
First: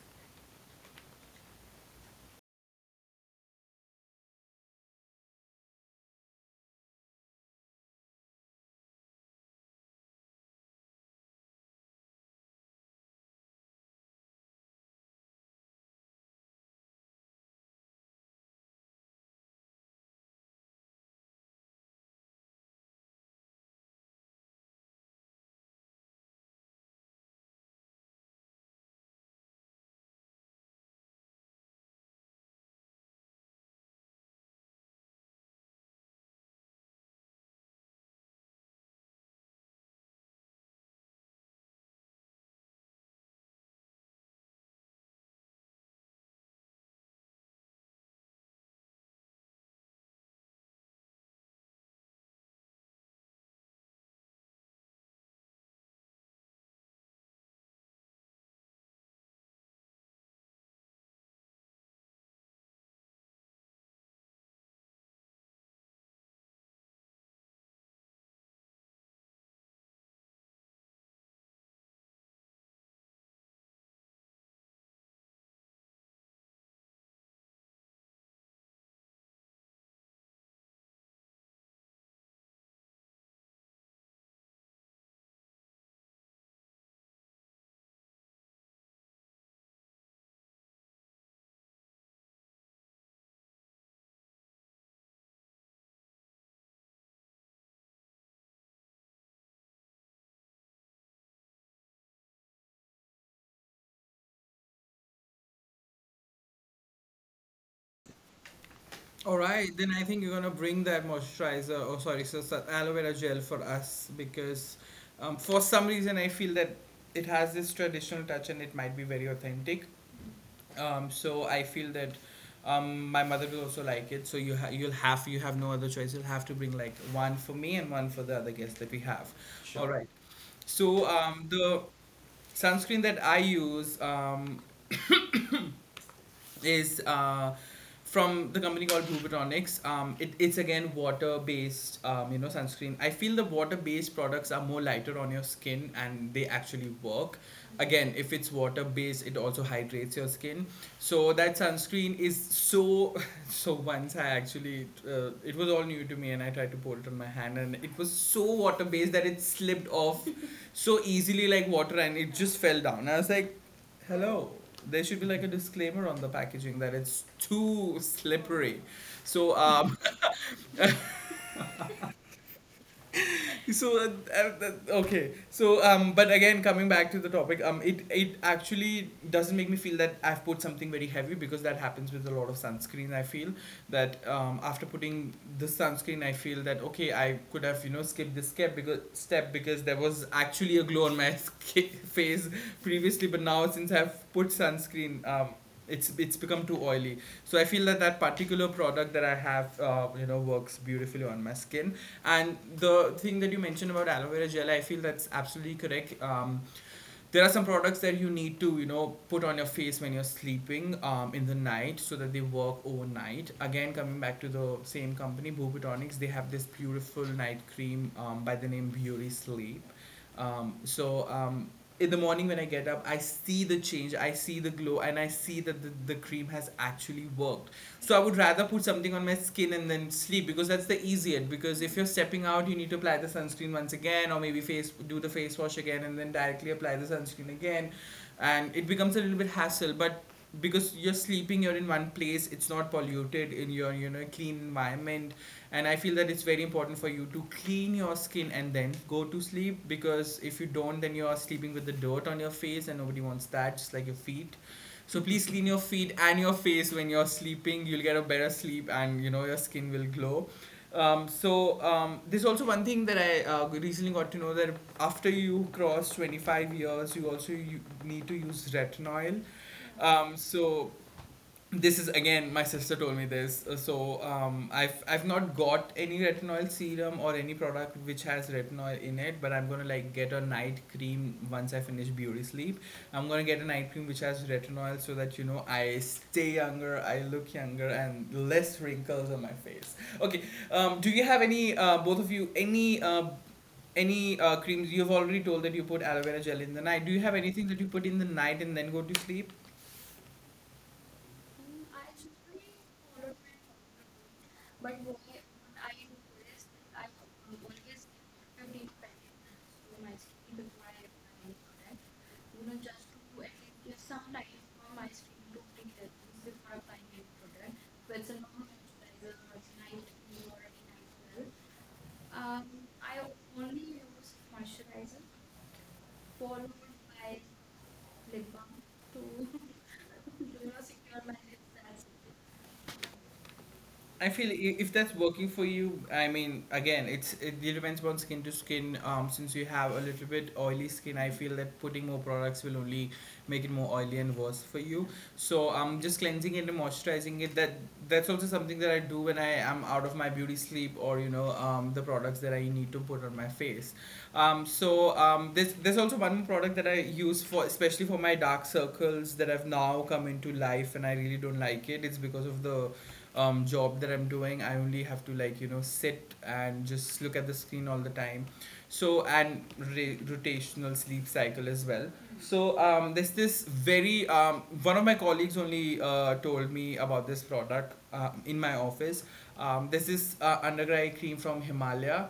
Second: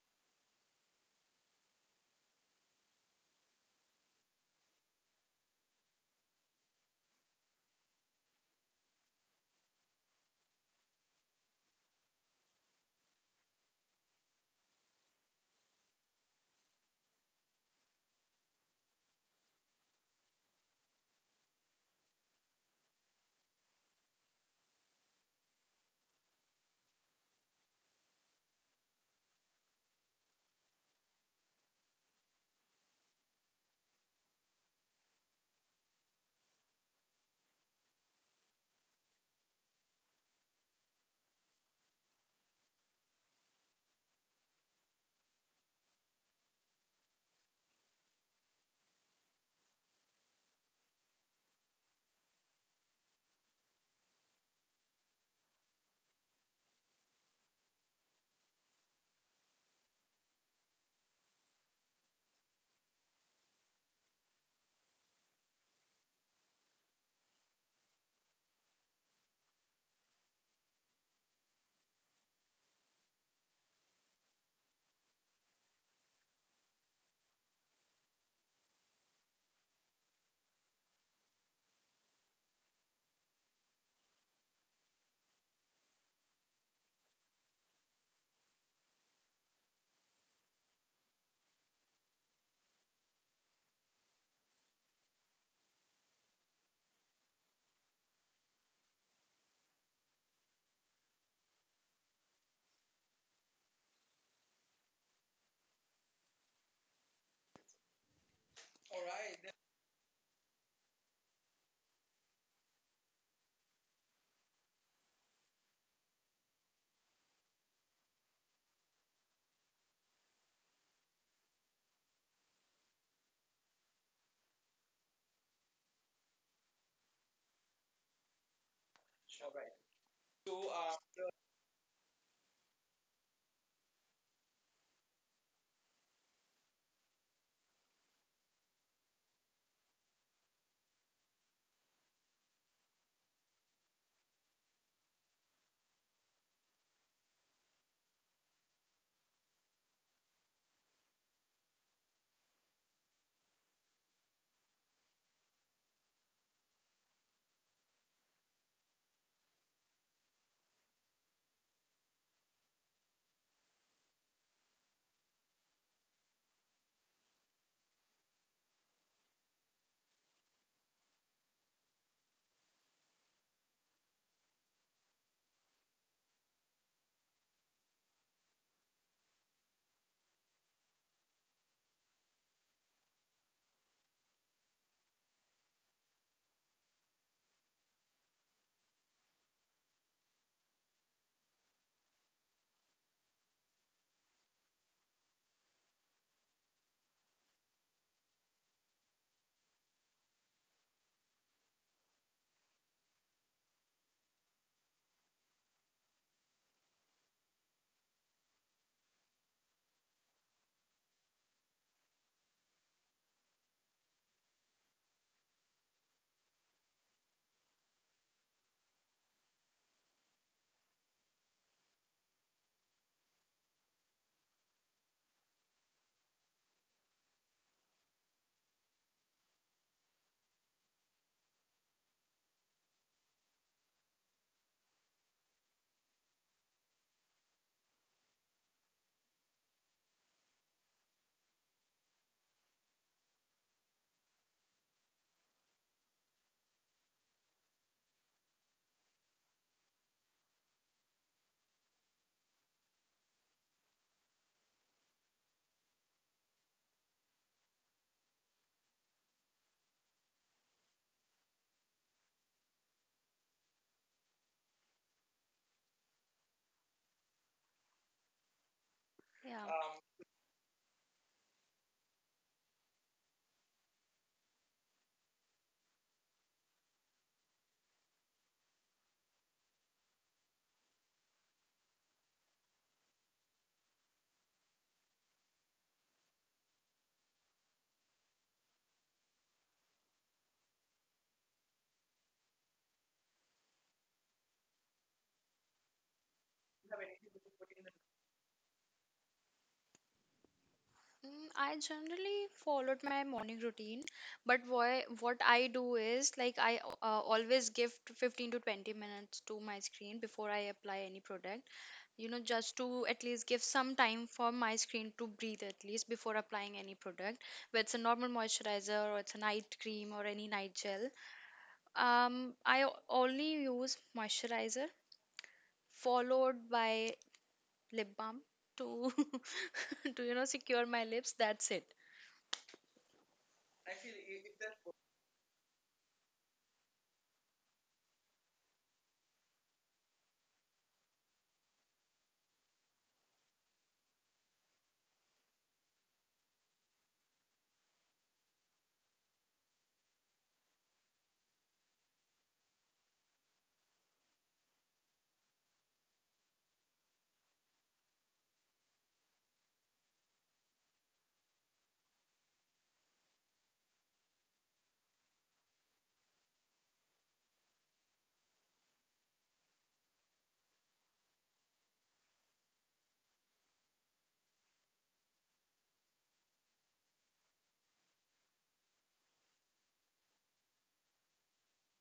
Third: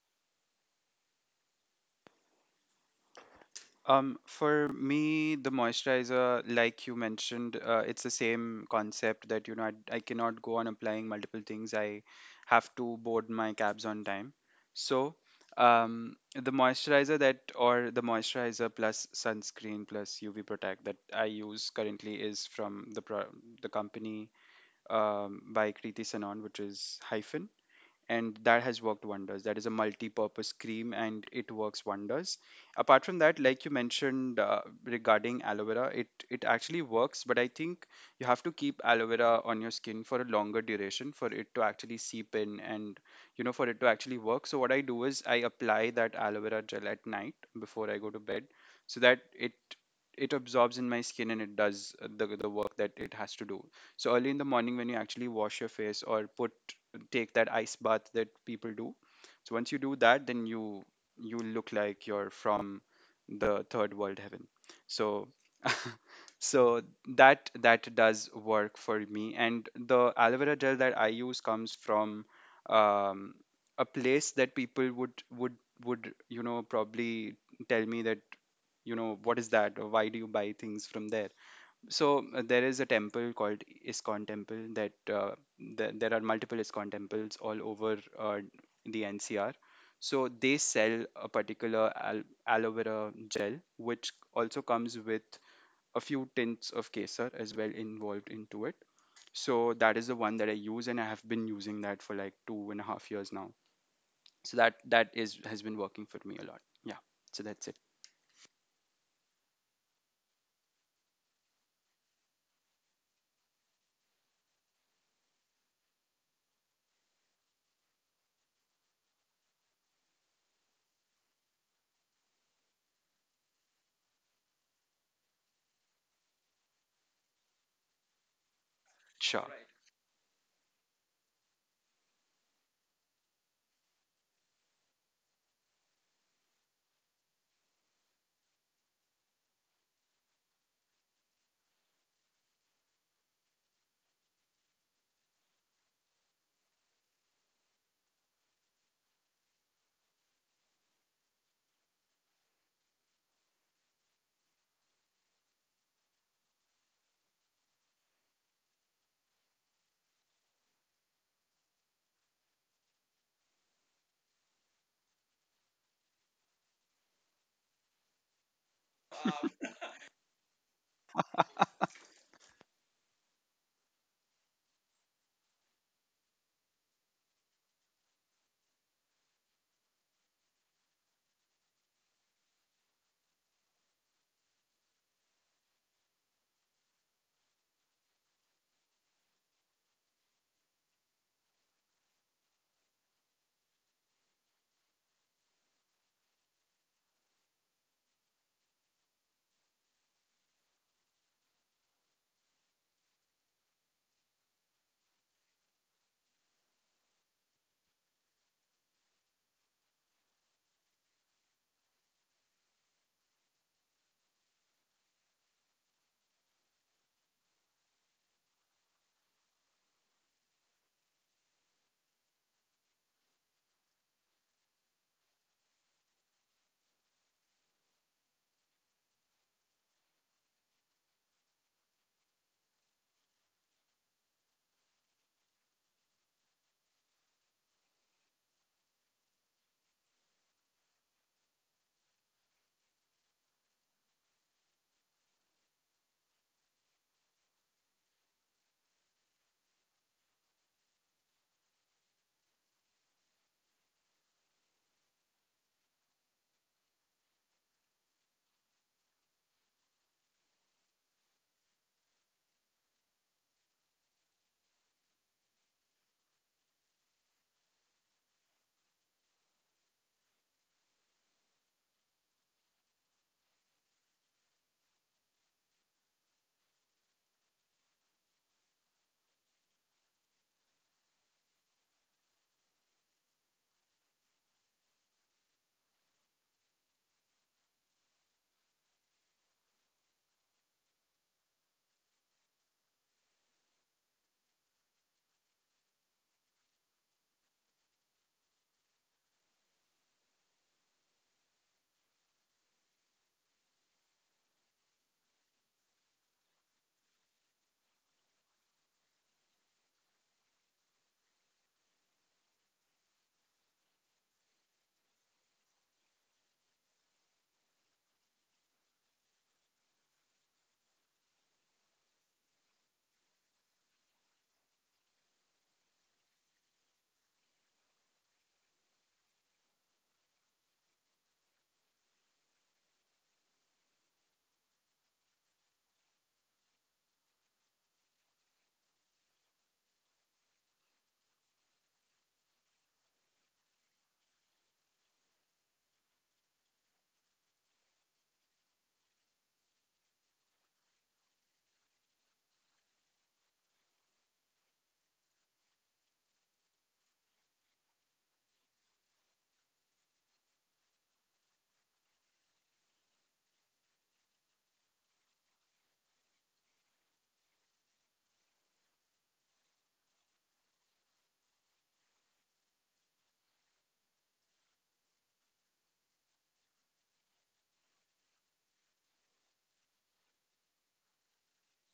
[SPEAKER 2] For me, the moisturizer, like you mentioned, it's the same concept that you know I cannot go on applying multiple things. I have to board my cabs on time. So, the moisturizer that or the moisturizer plus sunscreen plus UV protect that I use currently is from the company by Kriti Sanon, which is Hyphen, and that has worked wonders. That is a multi-purpose cream, and it works wonders. Apart from that, like you mentioned regarding aloe vera, it actually works, but I think you have to keep aloe vera on your skin for a longer duration for it to actually seep in and you know for it to actually work. So what I do is I apply that aloe vera gel at night before I go to bed, so that it absorbs in my skin and it does the work that it has to do. So early in the morning when you actually wash your face or put take that ice bath that people do. So once you do that, then you look like you're from the third world heaven. So [LAUGHS] so that that does work for me. And the aloe vera gel that I use comes from um, a place that people would you know probably tell me that you know what is that or why do you buy things from there. So there is a temple called ISKCON temple that there are multiple ISKCON temples all over the NCR. So they sell a particular aloe vera gel, which also comes with a few tints of kesar as well involved into it. So that is the one that I use, and I have been using that for like 2.5 years now. So that that is has been working for me a lot. Yeah. So that's it.
[SPEAKER 1] All right, then I think you're gonna bring that moisturizer, or sorry, so aloe vera gel for us because for some reason I feel that it has this traditional touch and it might be very authentic. So I feel that my mother will also like it. So you have no other choice. You'll have to bring like one for me and one for the other guests that we have.
[SPEAKER 2] Sure.
[SPEAKER 1] All Sure. right. So the sunscreen that I use, is from the company called Bluebertonics. It's again water-based, you know, sunscreen. I feel the water-based products are more lighter on your skin, and they actually work. Again, if it's water-based, it also hydrates your skin. So that sunscreen is so. [LAUGHS] So once I actually, it was all new to me, and I tried to pour it on my hand, and it was so water-based that it slipped off [LAUGHS] so easily like water, and it just fell down. I was like, hello. There should be like a disclaimer on the packaging that it's too slippery. So, [LAUGHS] but again, coming back to the topic, it it actually doesn't make me feel that I've put something very heavy, because that happens with a lot of sunscreen. I feel that after putting the sunscreen, I feel that okay, I could have you know skipped this step, because there was actually a glow on my [LAUGHS] skin, face previously, but now since I've put sunscreen, it's become too oily. So I feel that particular product that I have you know works beautifully on my skin. And the thing that you mentioned about aloe vera gel, I feel that's absolutely correct. There are some products that you need to, you know, put on your face when you're sleeping in the night, so that they work overnight. Again, coming back to the same company, Bobatonics, they have this beautiful night cream by the name Beauty Sleep. Um, so um, in the morning when I get up, I see the change, I see the glow, and I see that the cream has actually worked. So I would rather put something on my skin and then sleep because that's the easiest. Because if you're stepping out, you need to apply the sunscreen once again, or maybe face do the face wash again, and then directly apply the sunscreen again, and it becomes a little bit hassle. But because you're sleeping, you're in one place, it's not polluted, in your you know clean environment, and I feel that it's very important for you to clean your skin and then go to sleep, because if you don't, then you're sleeping with the dirt on your face, and nobody wants that, just like your feet. So please clean your feet and your face when you're sleeping. You'll get a better sleep, and you know your skin will glow. There's also one thing that I recently got to know, that after you cross 25 years, you also you need to use retinol.
[SPEAKER 3] Yeah.
[SPEAKER 1] um, so this is again, my sister told me this. I've not got any retinol serum or any product which has retinol in it, but I'm gonna like get a night cream once I finish Beauty Sleep. I'm gonna get a night cream which has retinol, so that you know I stay younger, I look younger, and less wrinkles on my face. Okay, do you have any both of you, any creams? You've already told that you put aloe vera gel in the night. Do you have anything that you put in the night and then go to sleep?
[SPEAKER 3] Mm, I generally followed my morning routine, but why, what I do is like I always give to 15 to 20 minutes to my screen before I apply any product, you know, just to at least give some time for my skin to breathe at least before applying any product, whether it's a normal moisturizer or it's a night cream or any night gel. I only use moisturizer followed by lip balm to [LAUGHS] to you know secure my lips. That's it.
[SPEAKER 1] I feel if that's working for you, I mean, again, it depends on skin to skin. Since you have a little bit oily skin, I feel that putting more products will only make it more oily and worse for you. So just cleansing it and moisturizing it. That's also something that I do when I am out of my beauty sleep or the products that I need to put on my face. There's also one more product that I use for especially for my dark circles that have now come into life and I really don't like it. It's because of the job that I'm doing. I only have to like sit and just look at the screen all the time. So and rotational sleep cycle as well. So there's this very one of my colleagues only told me about this product in my office. There's this under eye cream from Himalaya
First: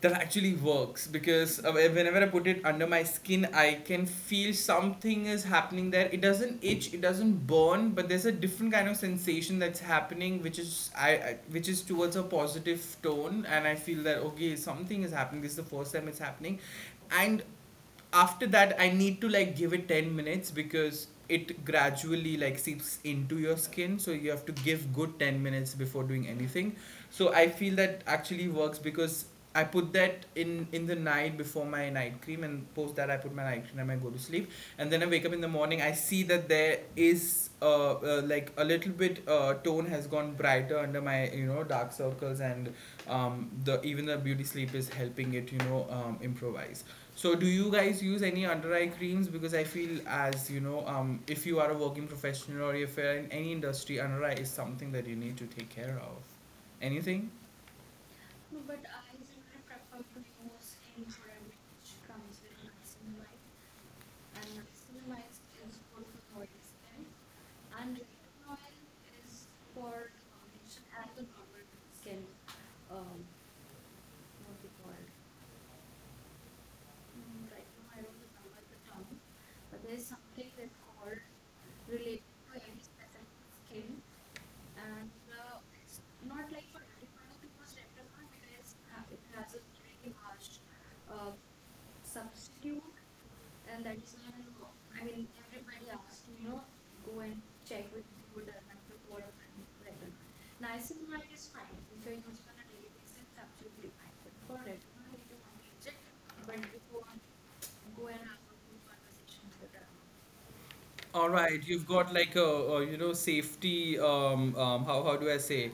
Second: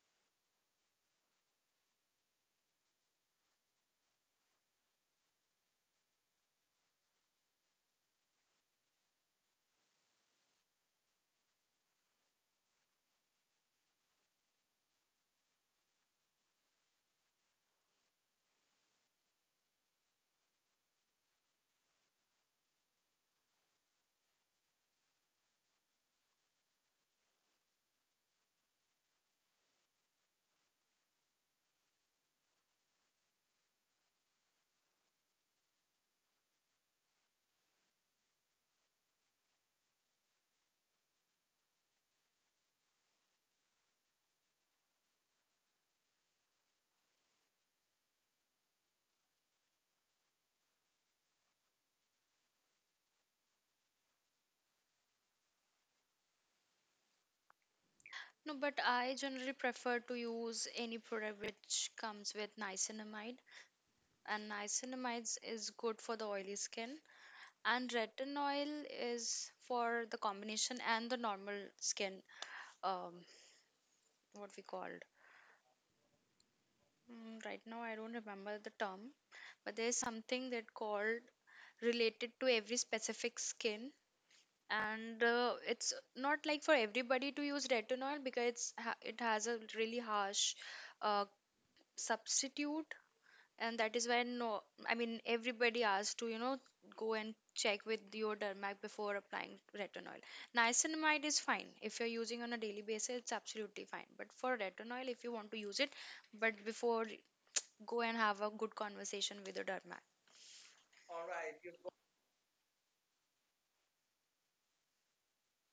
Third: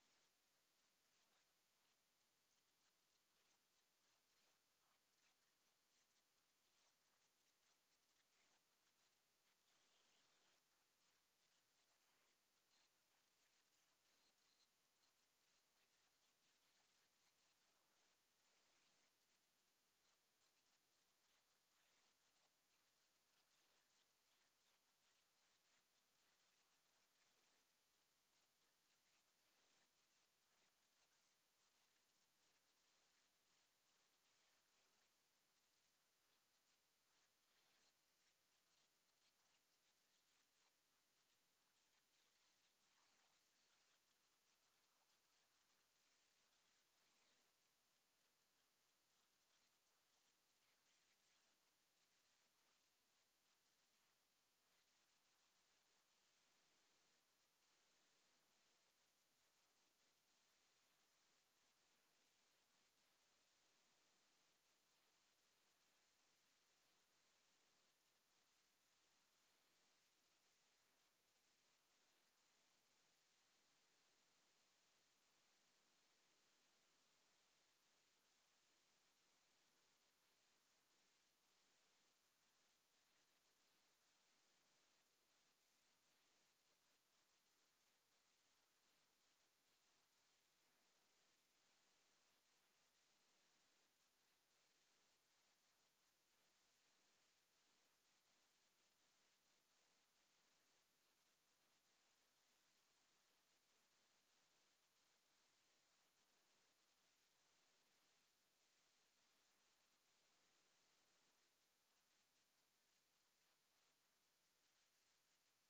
[SPEAKER 1] that actually works because whenever I put it under my skin, I can feel something is happening there. It doesn't itch, it doesn't burn, but there's a different kind of sensation that's happening, which is I which is towards a positive tone, and I feel that okay, something is happening. This is the first time it's happening, and after that I need to like give it 10 minutes because it gradually like seeps into your skin, so you have to give good 10 minutes before doing anything. So I feel that actually works because I put that in the night before my night cream, and post that I put my night cream and I go to sleep. And then I wake up in the morning, I see that there is like a little bit tone has gone brighter under my dark circles. And the even the beauty sleep is helping it, improvise. So do you guys use any under eye creams? Because I feel, as you know, if you are a working professional or if you're in any industry, under eye is something that you need to take care of. Anything?
[SPEAKER 3] No, but I generally prefer to use any product which comes with niacinamide, and niacinamide is good for the oily skin. And retinol is for the combination and the normal skin, um, what we called. Mm, right now, I don't remember the term, but there is something that called related to every specific skin. And it's not like for everybody to use retinol because it has a really harsh uh, substitute, and that is when no, I mean everybody asks to, you know, go and check with your dermac before applying retinol. Niacinamide is fine. If you're using on a daily basis, it's absolutely fine. But for retinol, if you want to use it, but before, go and have a good conversation with your dermac,
[SPEAKER 1] All right, you've got like a safety how do I say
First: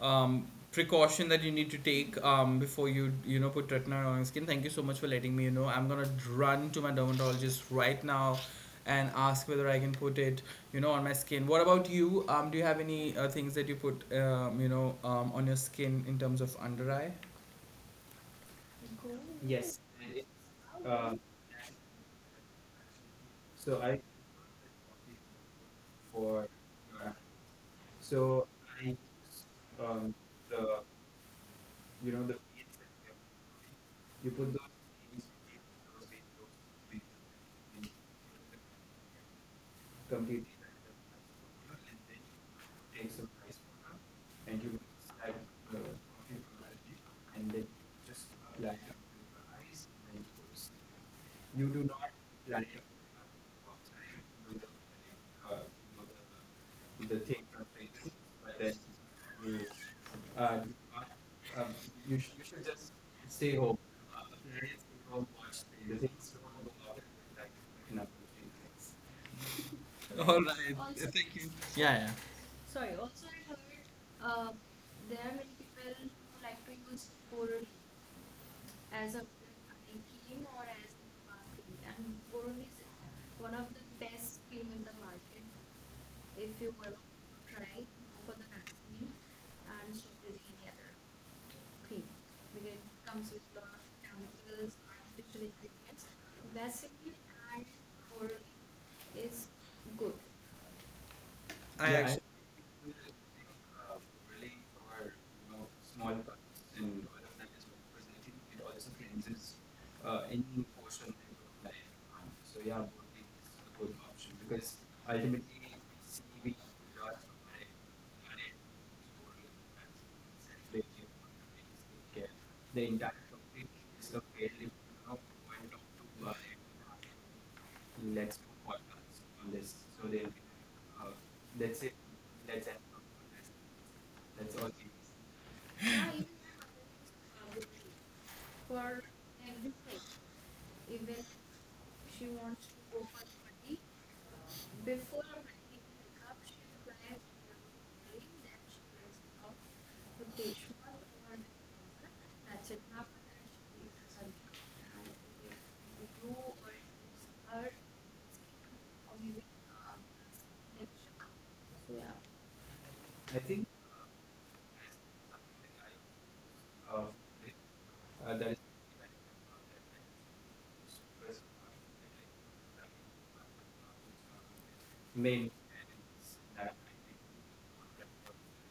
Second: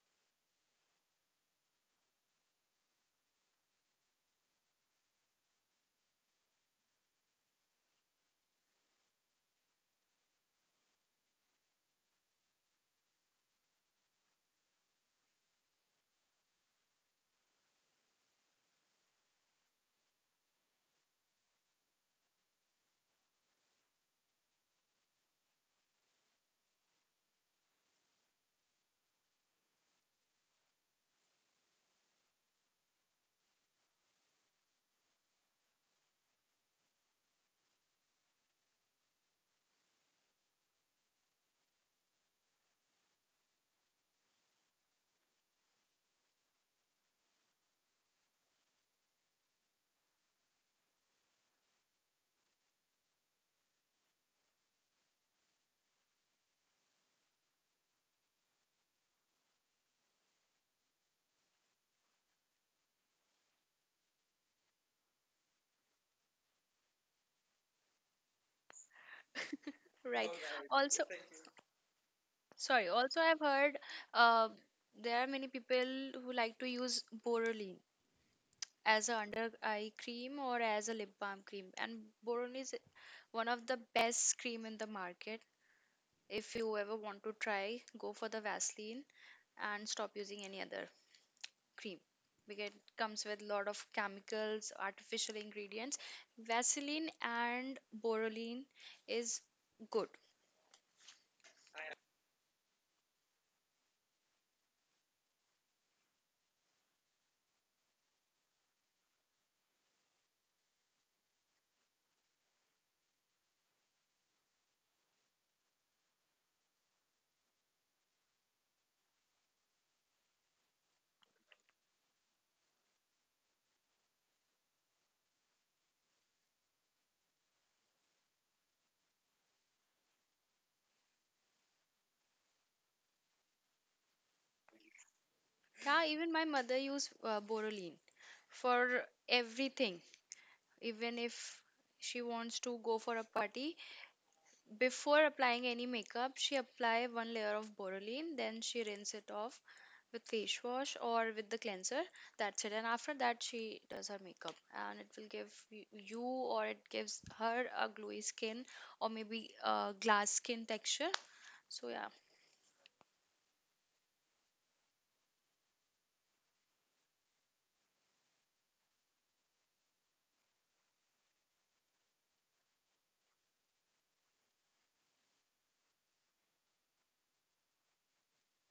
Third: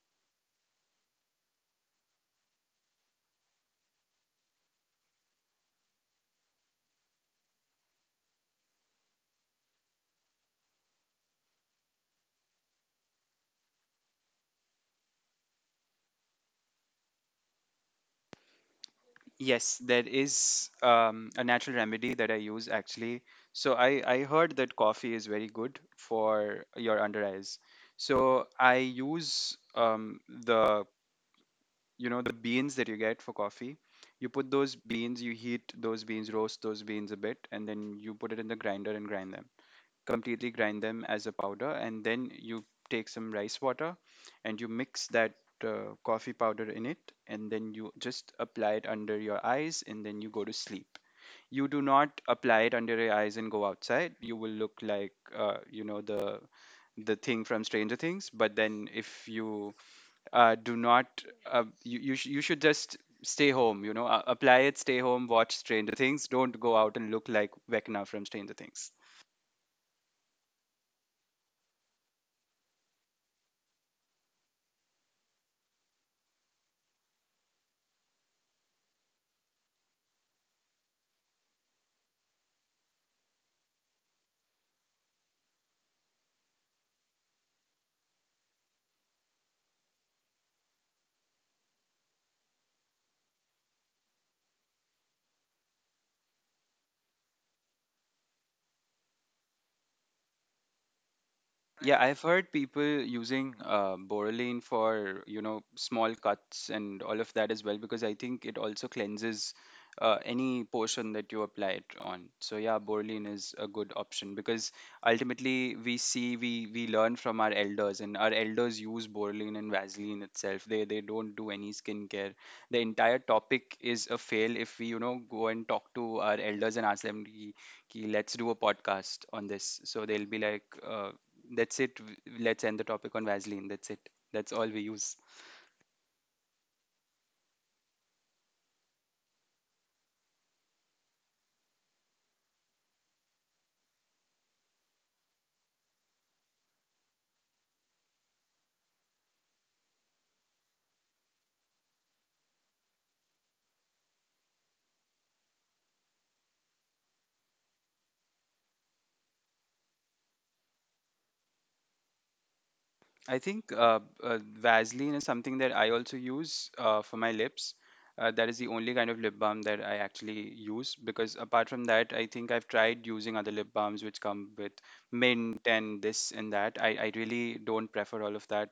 [SPEAKER 1] um precaution that you need to take before you you know put retinol on your skin. Thank you so much for letting me you know. I'm gonna run to my dermatologist right now and ask whether I can put it on my skin. What about you? Do you have any things that you put on your skin in terms of under eye?
[SPEAKER 2] Yes, there is a natural remedy that I use actually. So I heard that coffee is very good for your under eyes. So I use the you know the beans that you get for coffee. You put those beans, you heat those beans, roast those beans a bit, and then you put it in the grinder and grind them, completely grind them as a powder, and then you take some rice water and you mix that coffee powder in it, and then you just apply it under your eyes and then you go to sleep. You do not apply it under your eyes and go outside. You will look like you know the thing from Stranger Things. But then if you do not you, you should just stay home, you know, apply it, stay home, watch Stranger Things, don't go out and look like Vecna from Stranger Things.
[SPEAKER 3] right?
[SPEAKER 1] [LAUGHS] All right. Right,
[SPEAKER 3] Also,
[SPEAKER 1] thank you. Yeah, yeah.
[SPEAKER 3] sorry. Also, I've heard uh, there are many people who like to use boroli as a under eye cream or as a lip balm cream. And boron is one of the best cream in the market. If you ever want to try, go for the vaseline and stop using any other cream, because it comes with a lot of chemicals, artificial ingredients. Vaseline and borolene is good.
[SPEAKER 2] Yeah, I've heard people using Borreline for, you know, small cuts and all of that as well, because I think it also cleanses any portion that you apply it on. So yeah, Borreline is a good option because ultimately we see we learn from our elders, and our elders use Borreline and Vaseline itself. They don't do any skincare. The entire topic is a fail if we, you know, go and talk to our elders and ask them, Ki, let's do a podcast on this." So they'll be like, that's it. Let's end the topic on Vaseline. That's it. That's all we use.
[SPEAKER 3] Yeah, even my mother used borolene for everything. Even if she wants to go for a party, before applying any makeup, she apply one layer of Boroline, then she rinse it off with face wash or with the cleanser. That's it. And after that, she does her makeup, and it will give y- you, or it gives her a glowy skin, or maybe a glass skin texture. So yeah.
[SPEAKER 2] I think Vaseline is something that I also use for my lips. That is the only kind of lip balm that I actually use, because apart from that, I think I've tried using other lip balms which come with mint and this and that. I really don't prefer all of that.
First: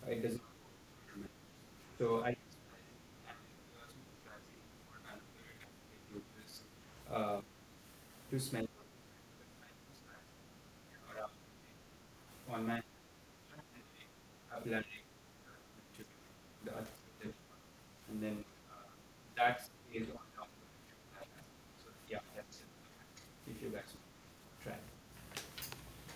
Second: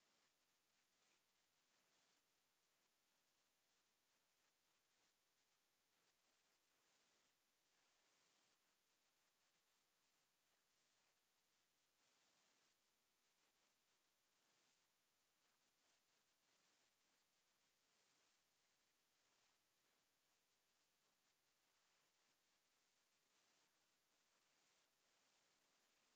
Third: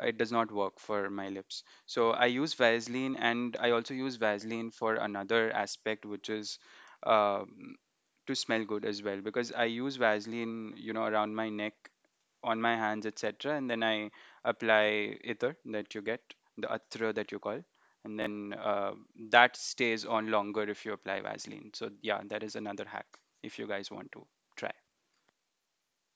[SPEAKER 2] It does not work for my lips. So I use Vaseline, and I also use Vaseline for another aspect, which is um, to smell good as well, because I use Vaseline, you know, around my neck, on my hands, etc. And then I apply ether that you get, the atra that you call, and then that stays on longer if you apply Vaseline. So yeah, that is another hack if you guys want to try.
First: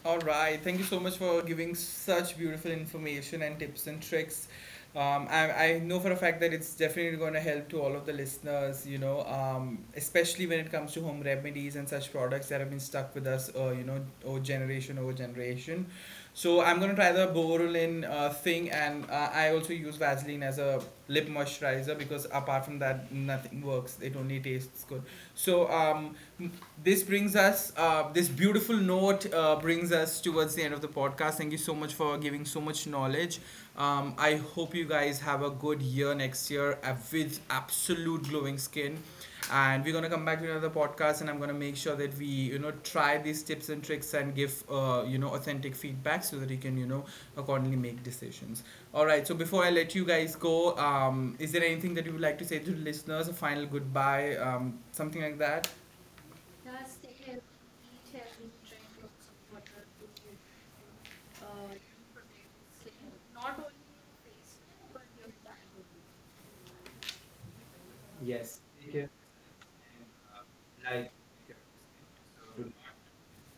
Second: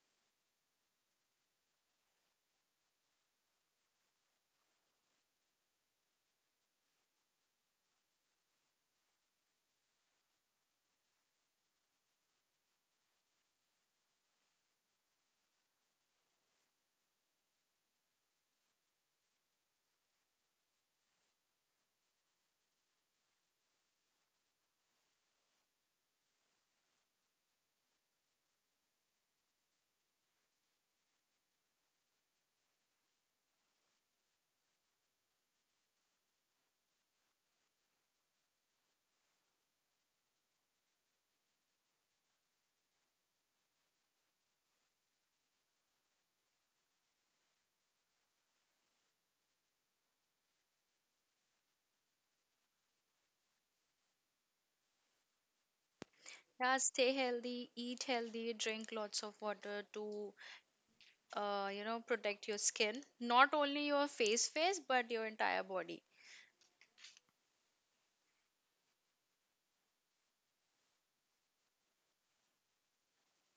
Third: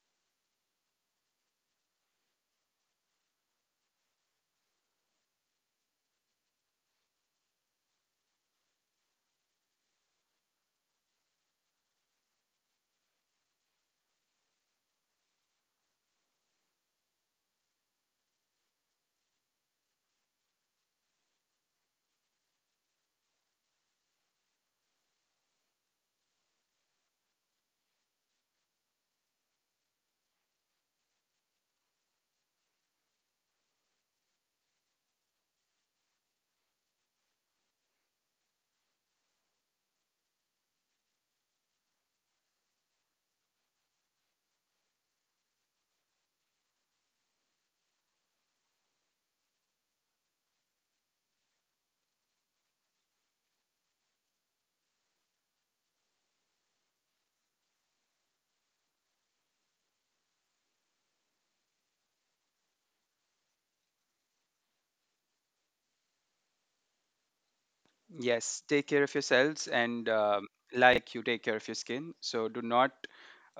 [SPEAKER 1] All right. Thank you so much for giving such beautiful information and tips and tricks. I know for a fact that it's definitely going to help to all of the listeners, you know, especially when it comes to home remedies and such products that have been stuck with us, you know, over generation over generation. So I'm going to try the Borolin thing, and I also use Vaseline as a lip moisturizer because apart from that, nothing works. It only tastes good. So this brings us this beautiful note brings us towards the end of the podcast. Thank you so much for giving so much knowledge. I hope you guys have a good year next year, with absolute glowing skin, and we're gonna come back to another podcast, and I'm gonna make sure that we, you know, try these tips and tricks and give, you know, authentic feedback so that you can, you know, accordingly make decisions. All right, so before I let you guys go, is there anything that you would like to say to the listeners? A final goodbye, something like that.
[SPEAKER 3] Yeah. Stay healthy, eat healthy, drink lots of water to you know protect your skin, not only your face but your entire body.
[SPEAKER 2] Yes, take care of yourselves, and like you take care of your skin. So do not.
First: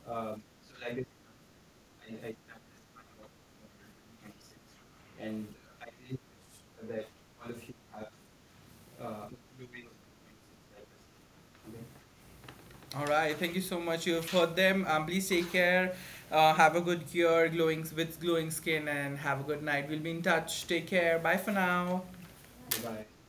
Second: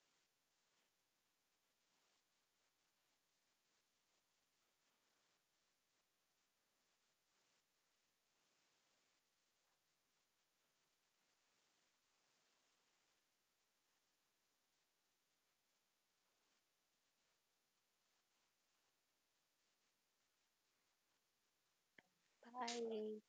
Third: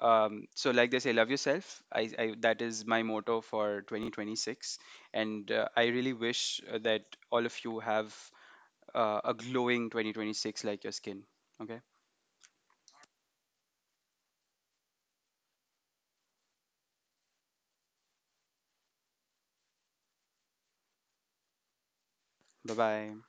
[SPEAKER 2] So like they say, love yourself. I that is my motto for 2026, and I really wish that all of you have a glowing 2026 like your skin. Okay.
[SPEAKER 1] All right, thank you so much. You've heard them. Please take care. Have a good cure, glowing with glowing skin, and have a good night. We'll be in touch. Take care. Bye for now.
[SPEAKER 2] Bye
[SPEAKER 3] Bye.
[SPEAKER 2] bye.